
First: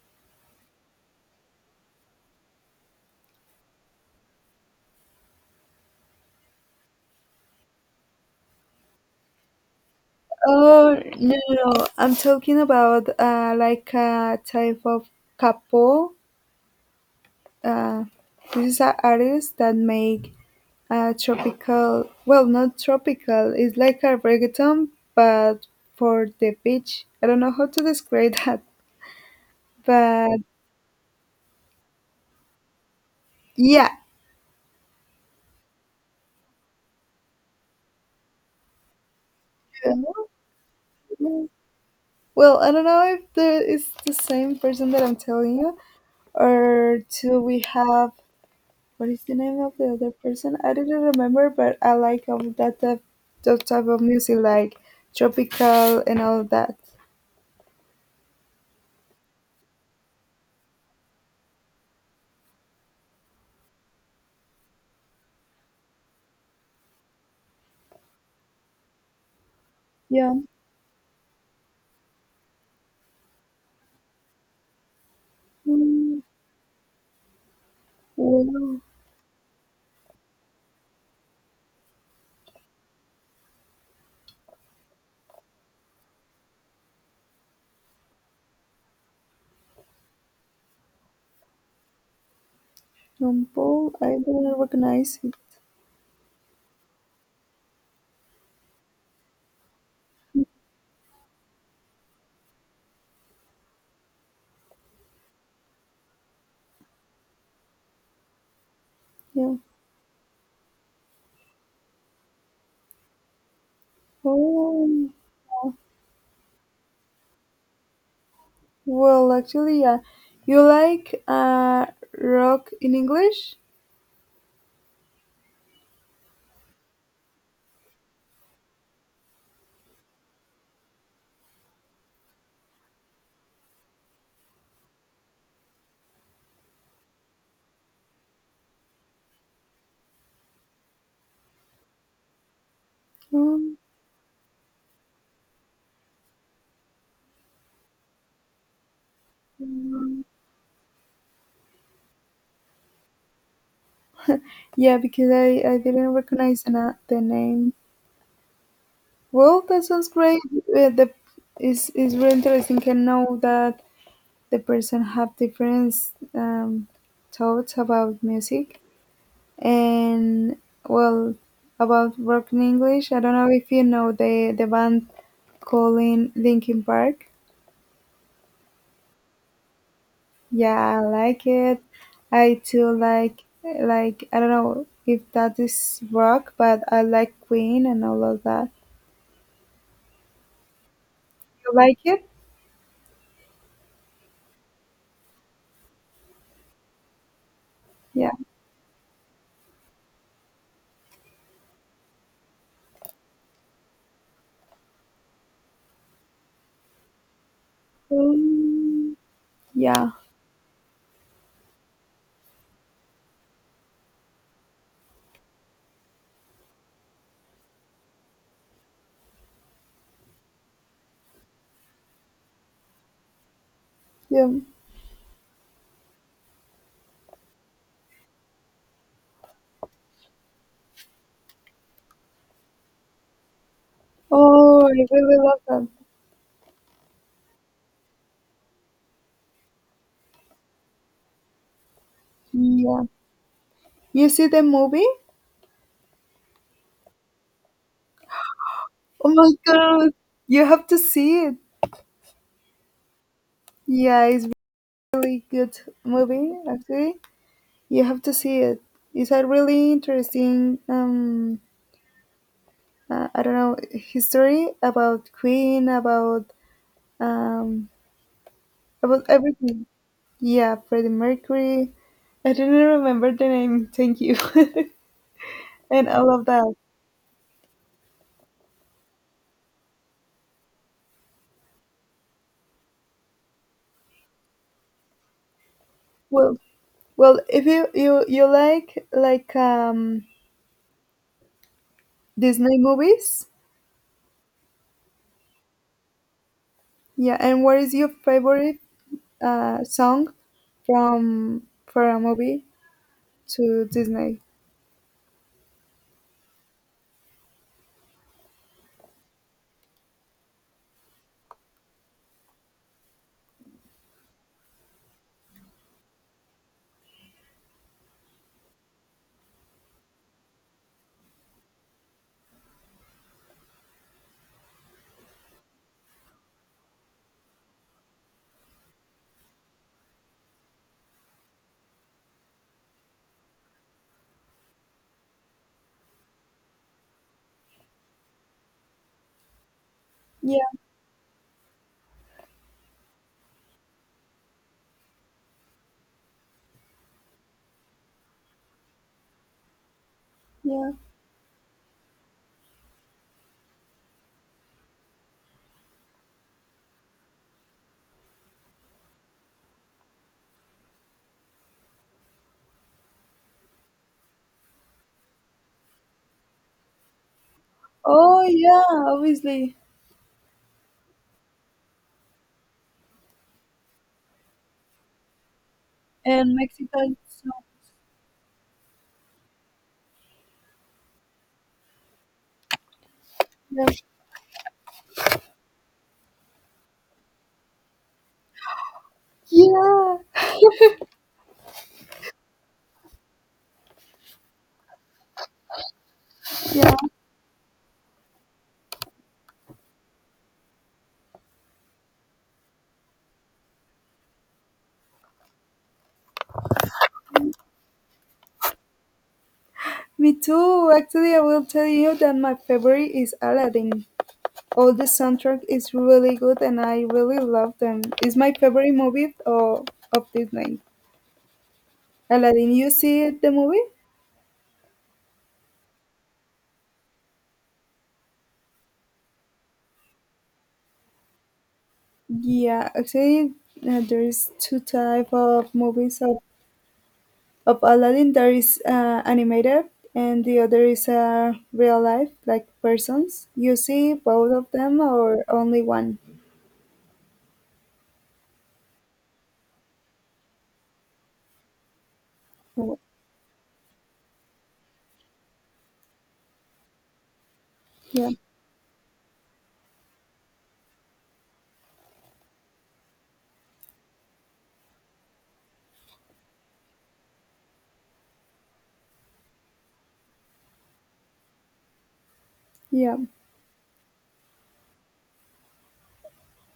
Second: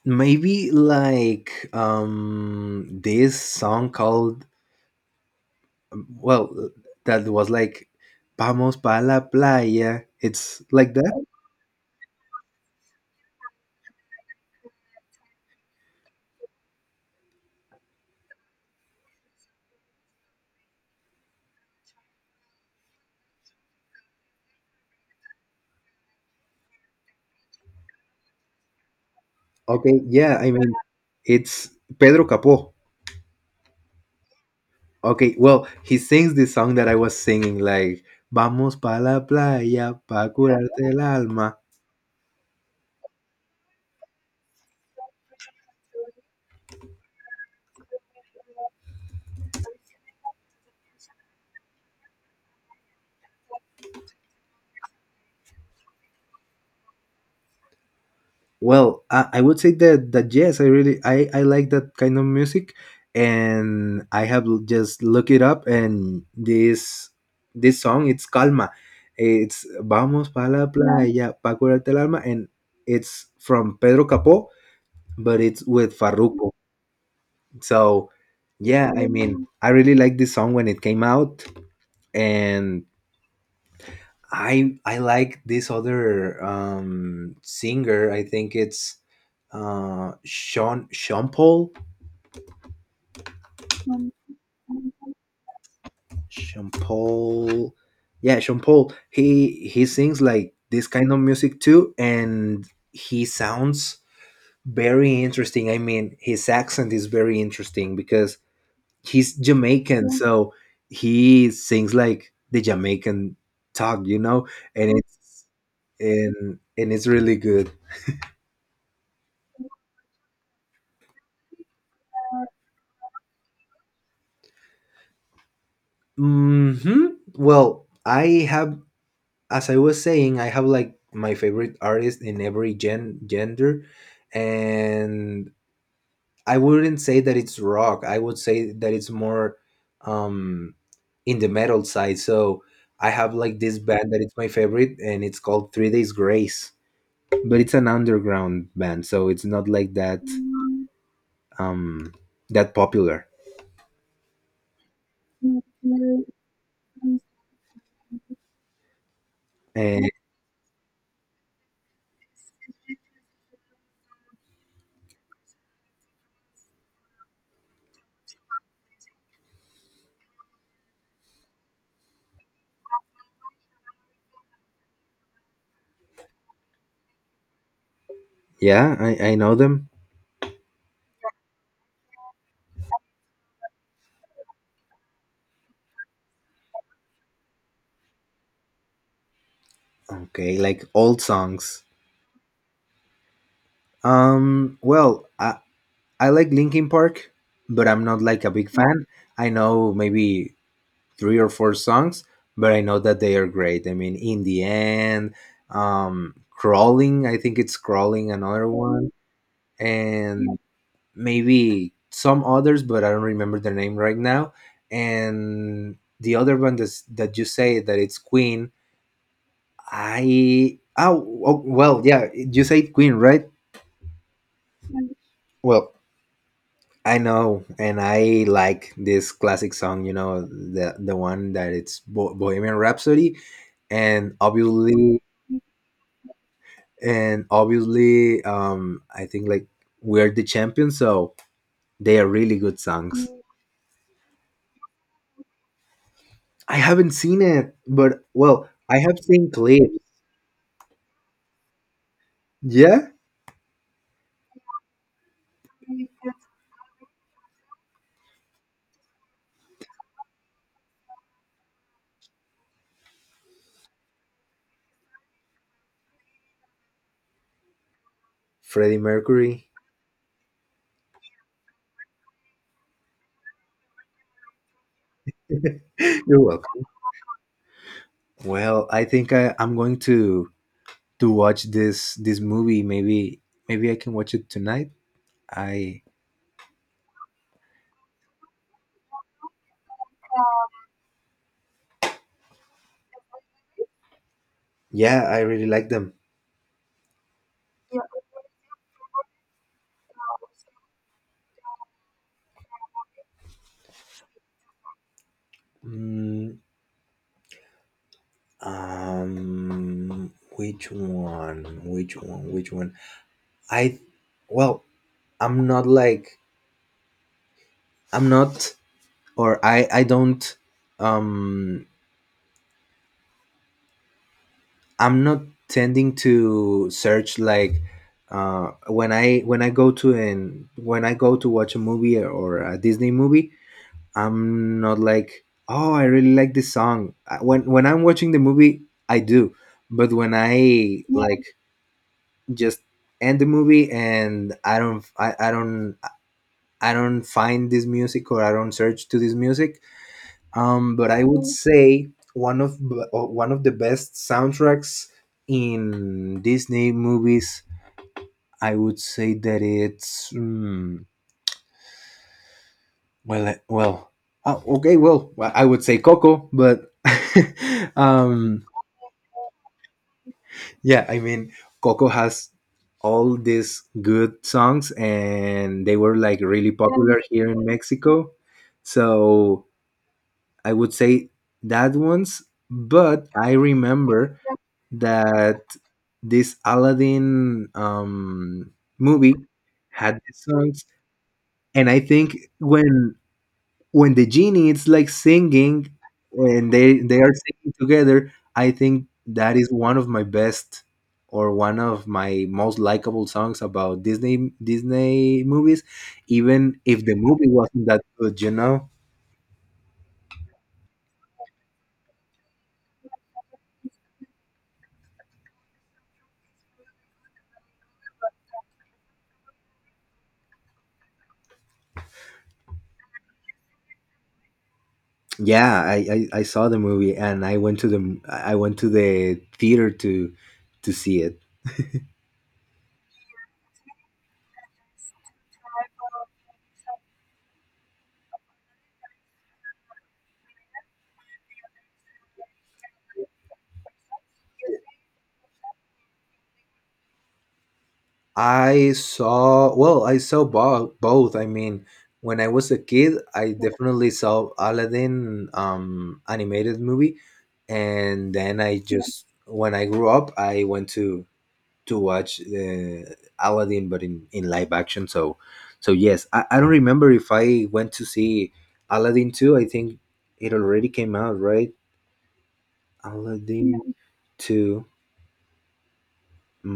[SPEAKER 2] maybe like this song called, well, that was like "Vamos pa la playa." It's like
[SPEAKER 1] Oh
[SPEAKER 2] that?
[SPEAKER 1] no, no, no. I'm talking about like a type of capo. Uh, this is an artist that make a tropical, well, not tropical. It's like a reggaeton, but for the beach. I don't know how to describe <laughs> that,
[SPEAKER 2] Okay, yeah,
[SPEAKER 1] but
[SPEAKER 2] I mean, it's Pedro Capó.
[SPEAKER 1] yeah.
[SPEAKER 2] Okay, well, he sings the song that I was singing, like "Vamos pa la playa pa curarte el alma."
[SPEAKER 1] Well, I don't know if the, it's the same person that I'm telling you, or do we have what is the name of the other person? I didn't remember, but I like of that type of music, like tropical and all that.
[SPEAKER 2] Well, I would say that yes, I really I like that kind of music, and I have just look it up, and this song it's Calma, it's Vamos
[SPEAKER 1] Yeah.
[SPEAKER 2] pa la playa pa curarte el alma, and it's from Pedro Capó, but it's with
[SPEAKER 1] Mm,
[SPEAKER 2] Farruko. So
[SPEAKER 1] Well,
[SPEAKER 2] yeah, I mean, I really like this song when it came out, and I like this other singer. I think it's Sean Paul.
[SPEAKER 1] Rumpole, I don't recognize it.
[SPEAKER 2] Sean Paul. Yeah, Sean Paul. He sings like this kind of music too, and he sounds very interesting. I mean, his accent is very interesting because he's
[SPEAKER 1] Yeah.
[SPEAKER 2] Jamaican, so he sings like the Jamaican talk, and
[SPEAKER 1] Oh,
[SPEAKER 2] it's and it's really good.
[SPEAKER 1] well, actually, yeah. You like rock in English?
[SPEAKER 2] Hmm. Well, I have, as I was saying, I have like my favorite artist in every gender, and I wouldn't say that it's rock. I would say that it's more, um, in the metal side. So I have like
[SPEAKER 1] Um,
[SPEAKER 2] this band that it's my favorite, and it's called Three Days Grace, but it's an underground band, so it's not like um that popular.
[SPEAKER 1] yeah, because I didn't recognize the name. Well, that
[SPEAKER 2] And
[SPEAKER 1] sounds great. The is really interesting to know that the person have different um, thoughts about music. And well, about broken English, I don't know if you know the band calling Linkin Park.
[SPEAKER 2] yeah, I know them.
[SPEAKER 1] Yeah, I like it. I too like I don't know if that is rock, but I like Queen and all of that.
[SPEAKER 2] Okay, like old
[SPEAKER 1] You
[SPEAKER 2] songs.
[SPEAKER 1] like it?
[SPEAKER 2] Well, I like Linkin Park, but I'm not
[SPEAKER 1] Yeah.
[SPEAKER 2] like a big fan. I know maybe three or four songs, but I know that they are great. I mean, in the end, crawling. I think it's crawling another one,
[SPEAKER 1] Um, yeah.
[SPEAKER 2] and maybe some others, but I don't remember the name right now. And the other one that's, that you say that it's Queen. I oh, oh Well, yeah, you say Queen, right?
[SPEAKER 1] Yeah.
[SPEAKER 2] Well, I know, and I like this classic song. You know, the one that it's Bohemian Rhapsody, and
[SPEAKER 1] Oh, I
[SPEAKER 2] obviously,
[SPEAKER 1] really love that.
[SPEAKER 2] I think like we're the champions, so they are really good
[SPEAKER 1] Yeah.
[SPEAKER 2] songs.
[SPEAKER 1] You see the movie?
[SPEAKER 2] I haven't seen it, but well, I have
[SPEAKER 1] Oh
[SPEAKER 2] seen
[SPEAKER 1] my
[SPEAKER 2] clips.
[SPEAKER 1] god, you have to see it.
[SPEAKER 2] Yeah,
[SPEAKER 1] Yeah, it's really good movie actually. You have to see it. It's a really interesting, I don't know, history about Queen, um,
[SPEAKER 2] Freddie
[SPEAKER 1] about
[SPEAKER 2] Mercury.
[SPEAKER 1] everything. Yeah, Freddie Mercury. I didn't remember the name. Thank you, <laughs> and
[SPEAKER 2] <laughs>
[SPEAKER 1] all
[SPEAKER 2] You're
[SPEAKER 1] of that.
[SPEAKER 2] welcome. Well, I think I'm going to watch this movie. Maybe I can watch it tonight. I.
[SPEAKER 1] Well, well, if you like Disney movies,
[SPEAKER 2] Yeah, I really like them.
[SPEAKER 1] yeah. And what is your favorite song from for a movie to Disney?
[SPEAKER 2] Mm, which one? Which one? Which one? I, well, I'm not like I'm not, or I don't. Um, I'm not tending to search like. When I when I go to an when I go to watch a movie or a Disney movie, I'm not like, oh, I really like this song. When I'm watching the movie, I do, but when
[SPEAKER 1] Yeah,
[SPEAKER 2] I like just end the movie, and I don't find this music, or I don't search to this music,
[SPEAKER 1] yeah.
[SPEAKER 2] but I would say one of, one of the best soundtracks in disney movies. I would say that it's, hmm, well, well, I would say coco, but <laughs>
[SPEAKER 1] Oh
[SPEAKER 2] um
[SPEAKER 1] yeah, obviously.
[SPEAKER 2] Yeah, I mean, Coco has all these good songs, and they were like
[SPEAKER 1] And
[SPEAKER 2] really, yeah,
[SPEAKER 1] Mexican
[SPEAKER 2] popular here in Mexico. So I would say that ones. But I
[SPEAKER 1] chocolate.
[SPEAKER 2] remember that this Aladdin, movie had
[SPEAKER 1] Yeah,
[SPEAKER 2] these songs, and I think when the genie it's like singing, and
[SPEAKER 1] yeah.
[SPEAKER 2] they are singing together, I think that is one of my best, or one of my most likable songs about disney movies, even if the movie wasn't that good, you know.
[SPEAKER 1] Me too. Actually, I will tell you that my favorite is Aladdin. All the soundtrack is really good, and I really love them. It's my favorite movie of Disney. Aladdin, you see the movie?
[SPEAKER 2] Yeah, I saw the movie, and I went to the theater to see it.
[SPEAKER 1] Yeah, actually, there is two type of movies of Aladdin there is animated and the other is real life, like persons. You see both of them or only one?
[SPEAKER 2] I saw, well, I saw both. Both. I mean, when I was a
[SPEAKER 1] Oh,
[SPEAKER 2] kid, I definitely saw Aladdin, animated movie,
[SPEAKER 1] yeah,
[SPEAKER 2] and then I just, when I grew up, I went to watch, Aladdin, but in live action. So yes, I don't remember if I went to see Aladdin two. I think it already came out, right?
[SPEAKER 1] yeah.
[SPEAKER 2] Aladdin two.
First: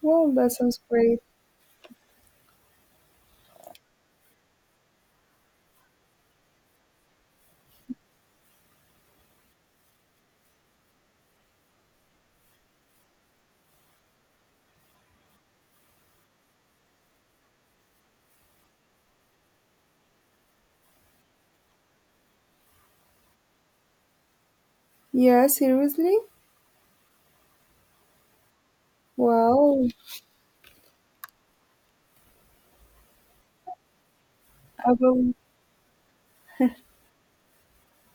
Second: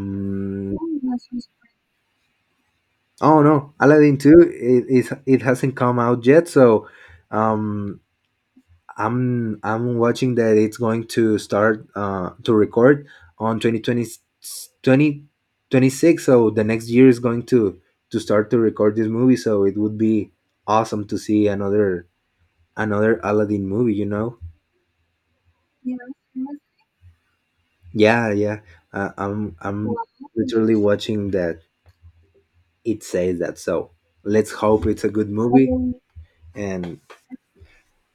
[SPEAKER 1] Well, that sounds great.
[SPEAKER 2] oh no, Aladdin 2 it hasn't come out yet, so um I'm watching that it's going to start to record on twenty twenty six. So the next year is going to start to record this movie, so it would be awesome to see another Aladdin movie, you know.
[SPEAKER 1] Yeah, seriously?
[SPEAKER 2] Yeah, yeah. I'm
[SPEAKER 1] Well,
[SPEAKER 2] literally watching that it says that, so let's hope
[SPEAKER 1] I.
[SPEAKER 2] it's a good movie, and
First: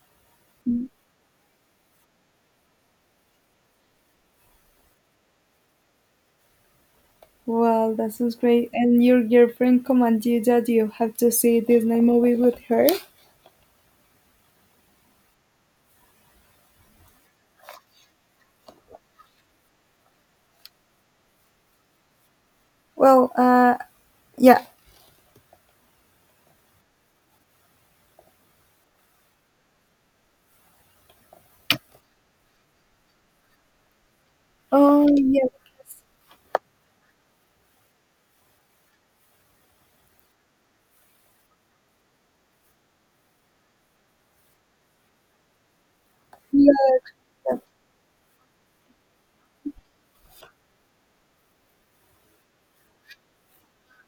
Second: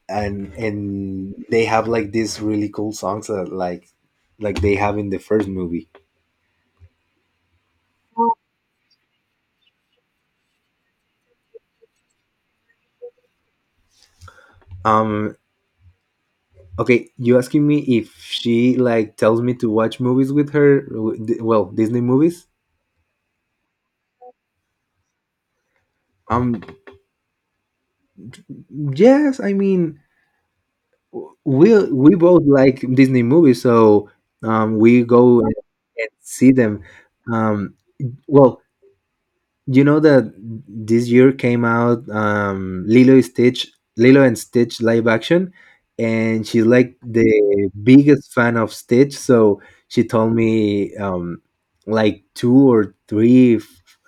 [SPEAKER 2] and they have like these really cool songs, that like they have in the first movie.
[SPEAKER 1] Well, that sounds great. And your girlfriend commanded you that you have to see Disney movie with her?
[SPEAKER 2] um okay, you asking me if she like tells me to watch movies with her? Well, disney movies,
[SPEAKER 1] Well, uh, yeah.
[SPEAKER 2] um yes, I mean, we both like disney movies, so we
[SPEAKER 1] Oh,
[SPEAKER 2] go
[SPEAKER 1] yeah.
[SPEAKER 2] and see them, um well, you know that this year came out, Lilo and Stitch live action, and she's
[SPEAKER 1] Yeah.
[SPEAKER 2] like the biggest fan of Stitch. So she told me, like two or three,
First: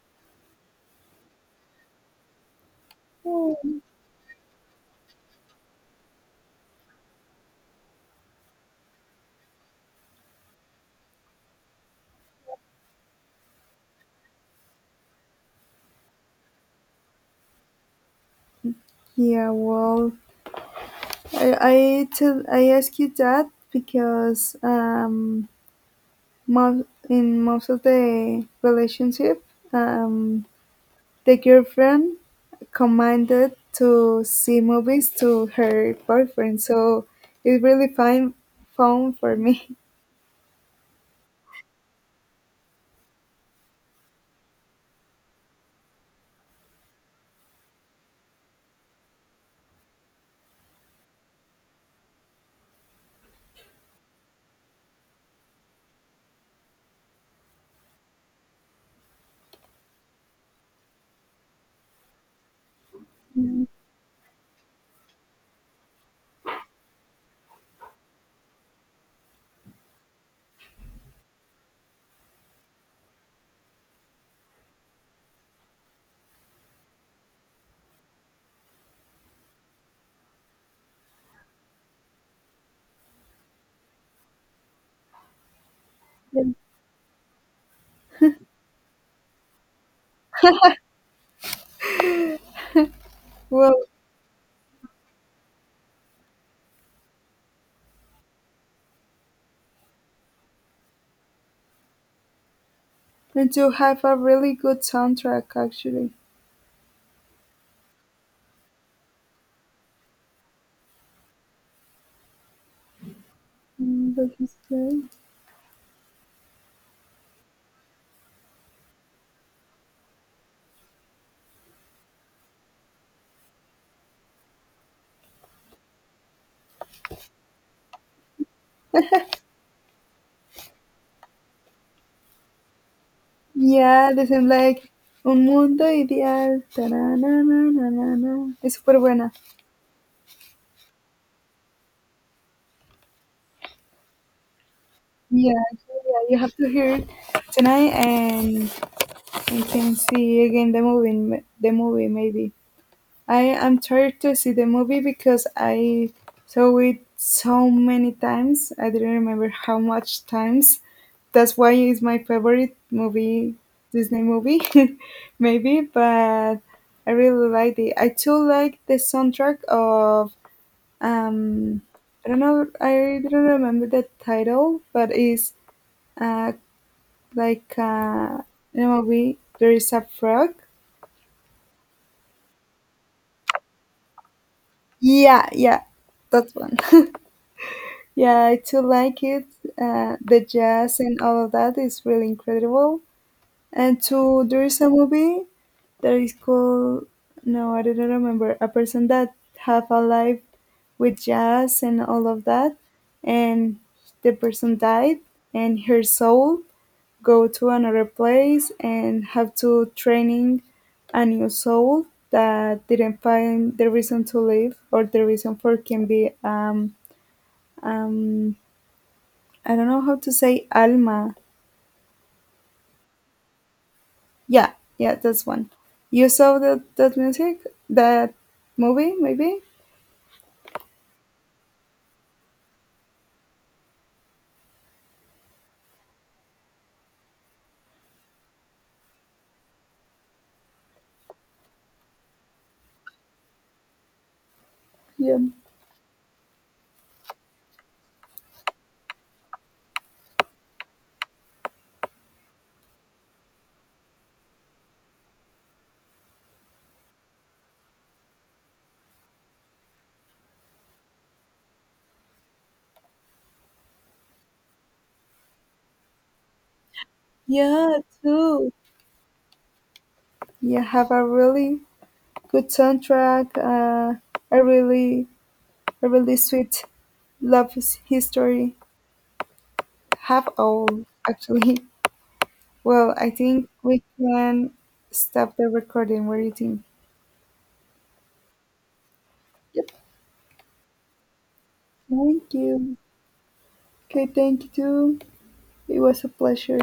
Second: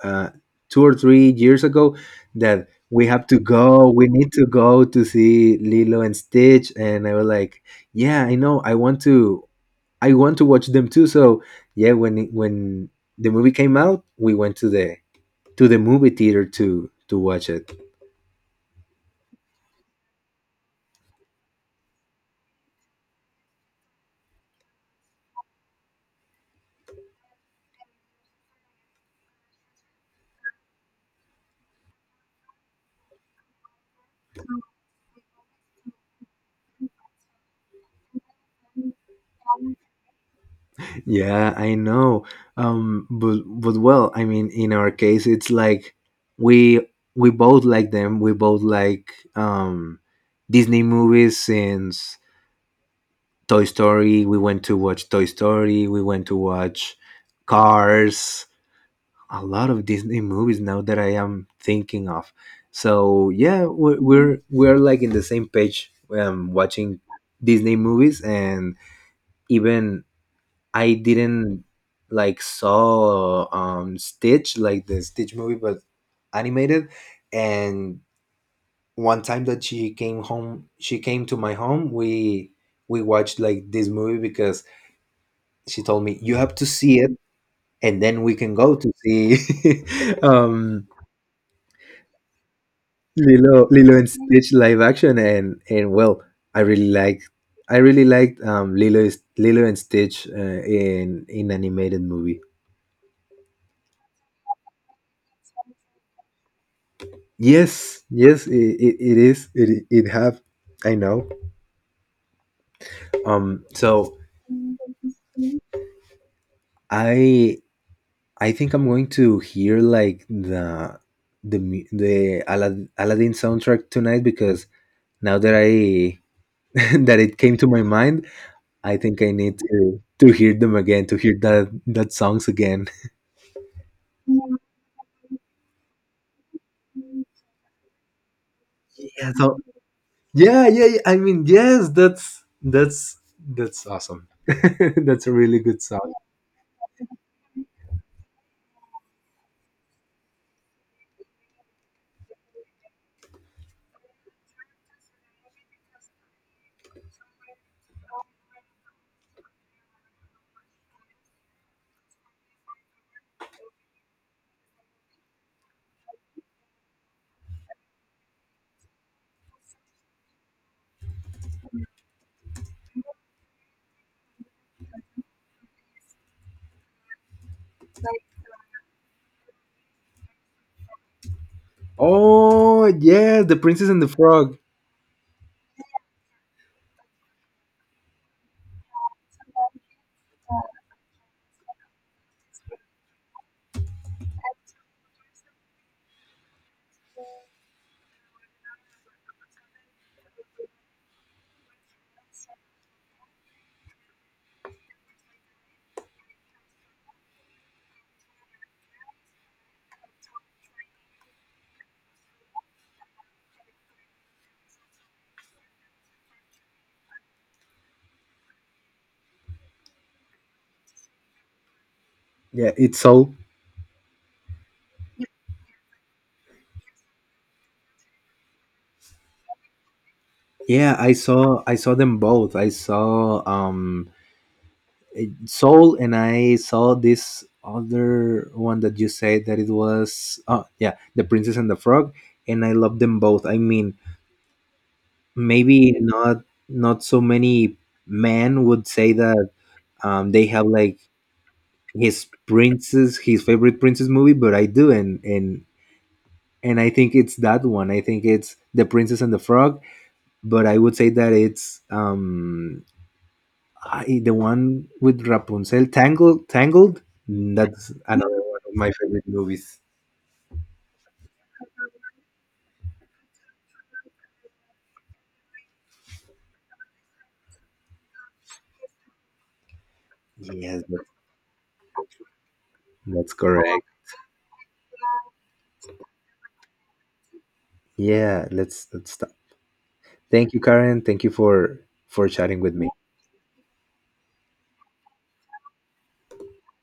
[SPEAKER 2] uh, 2 or 3 years ago that we have to
[SPEAKER 1] Oh,
[SPEAKER 2] go. We need to go to see Lilo and Stitch, and I was like, yeah, I know. I want to. I want to watch them too. So yeah, when the movie came out, we went to the movie theater to watch it.
[SPEAKER 1] yeah, well, I ask you that because most, in most of the relationship, um, the girlfriend commanded to see movies to her boyfriend, so it's really fine fun for me.
[SPEAKER 2] Yeah, I know. But well, I mean, in our case, it's like we we both like them. We both like, Disney movies since Toy Story. We went to watch Toy Story. We went to watch Cars. A lot of Disney movies now that I am thinking of. So yeah,
[SPEAKER 1] Mm,
[SPEAKER 2] we're like in the same page, watching Disney movies, and even I didn't like saw Stitch, like the Stitch movie but animated. And one time that she came to my home, we watched like this movie because she told me, you
[SPEAKER 1] that-
[SPEAKER 2] have to see it, and then we can go to see <laughs> um
[SPEAKER 1] Well,
[SPEAKER 2] Lilo and Stitch live action. And well, I really like I really liked, Lilo and Stitch, in animated movie.
[SPEAKER 1] and you have a really good soundtrack actually.
[SPEAKER 2] Yes, yes, it is. It have. I know. So
[SPEAKER 1] That is great.
[SPEAKER 2] I I think I'm going to hear like the mu- the Alad- Aladdin soundtrack tonight, because now that I <laughs> that it came to my mind, I think I need to hear them again, to hear that songs again.
[SPEAKER 1] Yeah, they sound like Un Mundo Ideal. Ta Es súper
[SPEAKER 2] <laughs> Yeah.
[SPEAKER 1] buena.
[SPEAKER 2] So yeah, yeah, yeah, I mean, yes. That's awesome. <laughs> That's a
[SPEAKER 1] Yeah,
[SPEAKER 2] really good
[SPEAKER 1] so,
[SPEAKER 2] song.
[SPEAKER 1] yeah, you have to hear it tonight, and we can see again the movie. The movie, maybe. I am tired to see the movie because I saw it so many times. I didn't remember how much times. That's why it's my favorite movie, Disney movie, <laughs> maybe. But I really like it. I too like the soundtrack of um. I don't know. I don't remember the title, but it's uh, like in a movie there is a frog.
[SPEAKER 2] Oh yeah, the Princess and the Frog.
[SPEAKER 1] Yeah, yeah, that one. <laughs> Yeah, I too like it. The jazz and all of that is really incredible. And two, there is a movie that is called no, I don't remember. A person that have a life with jazz and all of that, and the person died, and her soul go to another place and have to training a new soul that didn't find the reason to live or the reason for can be um I don't know how to say alma.
[SPEAKER 2] Yeah, it's Soul.
[SPEAKER 1] Yeah, yeah, that's one. You saw that music, that movie, maybe?
[SPEAKER 2] Yeah, I saw them both. I saw Soul, and I saw this other one that you said that it was, oh yeah, The Princess and the Frog, and I love them both. I mean,
[SPEAKER 1] Yeah.
[SPEAKER 2] maybe not so many men would say that they have like his favorite princess movie, but I do, and I think it's that one. I think it's The Princess and the Frog, but I would say that it's, the one with Rapunzel, Tangled, Tangled. Mm, that's
[SPEAKER 1] Yeah,
[SPEAKER 2] another one
[SPEAKER 1] too.
[SPEAKER 2] of my favorite movies.
[SPEAKER 1] Yeah, have a really good soundtrack. A really, a really sweet love history. Have
[SPEAKER 2] Yes,
[SPEAKER 1] all actually. <laughs> Well, I
[SPEAKER 2] that's
[SPEAKER 1] think
[SPEAKER 2] correct.
[SPEAKER 1] we can stop the recording. What do you think?
[SPEAKER 2] Yeah, let's stop.
[SPEAKER 1] Yep.
[SPEAKER 2] Thank you, Karen. Thank you for
[SPEAKER 1] Thank
[SPEAKER 2] chatting with me.
[SPEAKER 1] you. Okay, thank you too. It was a pleasure.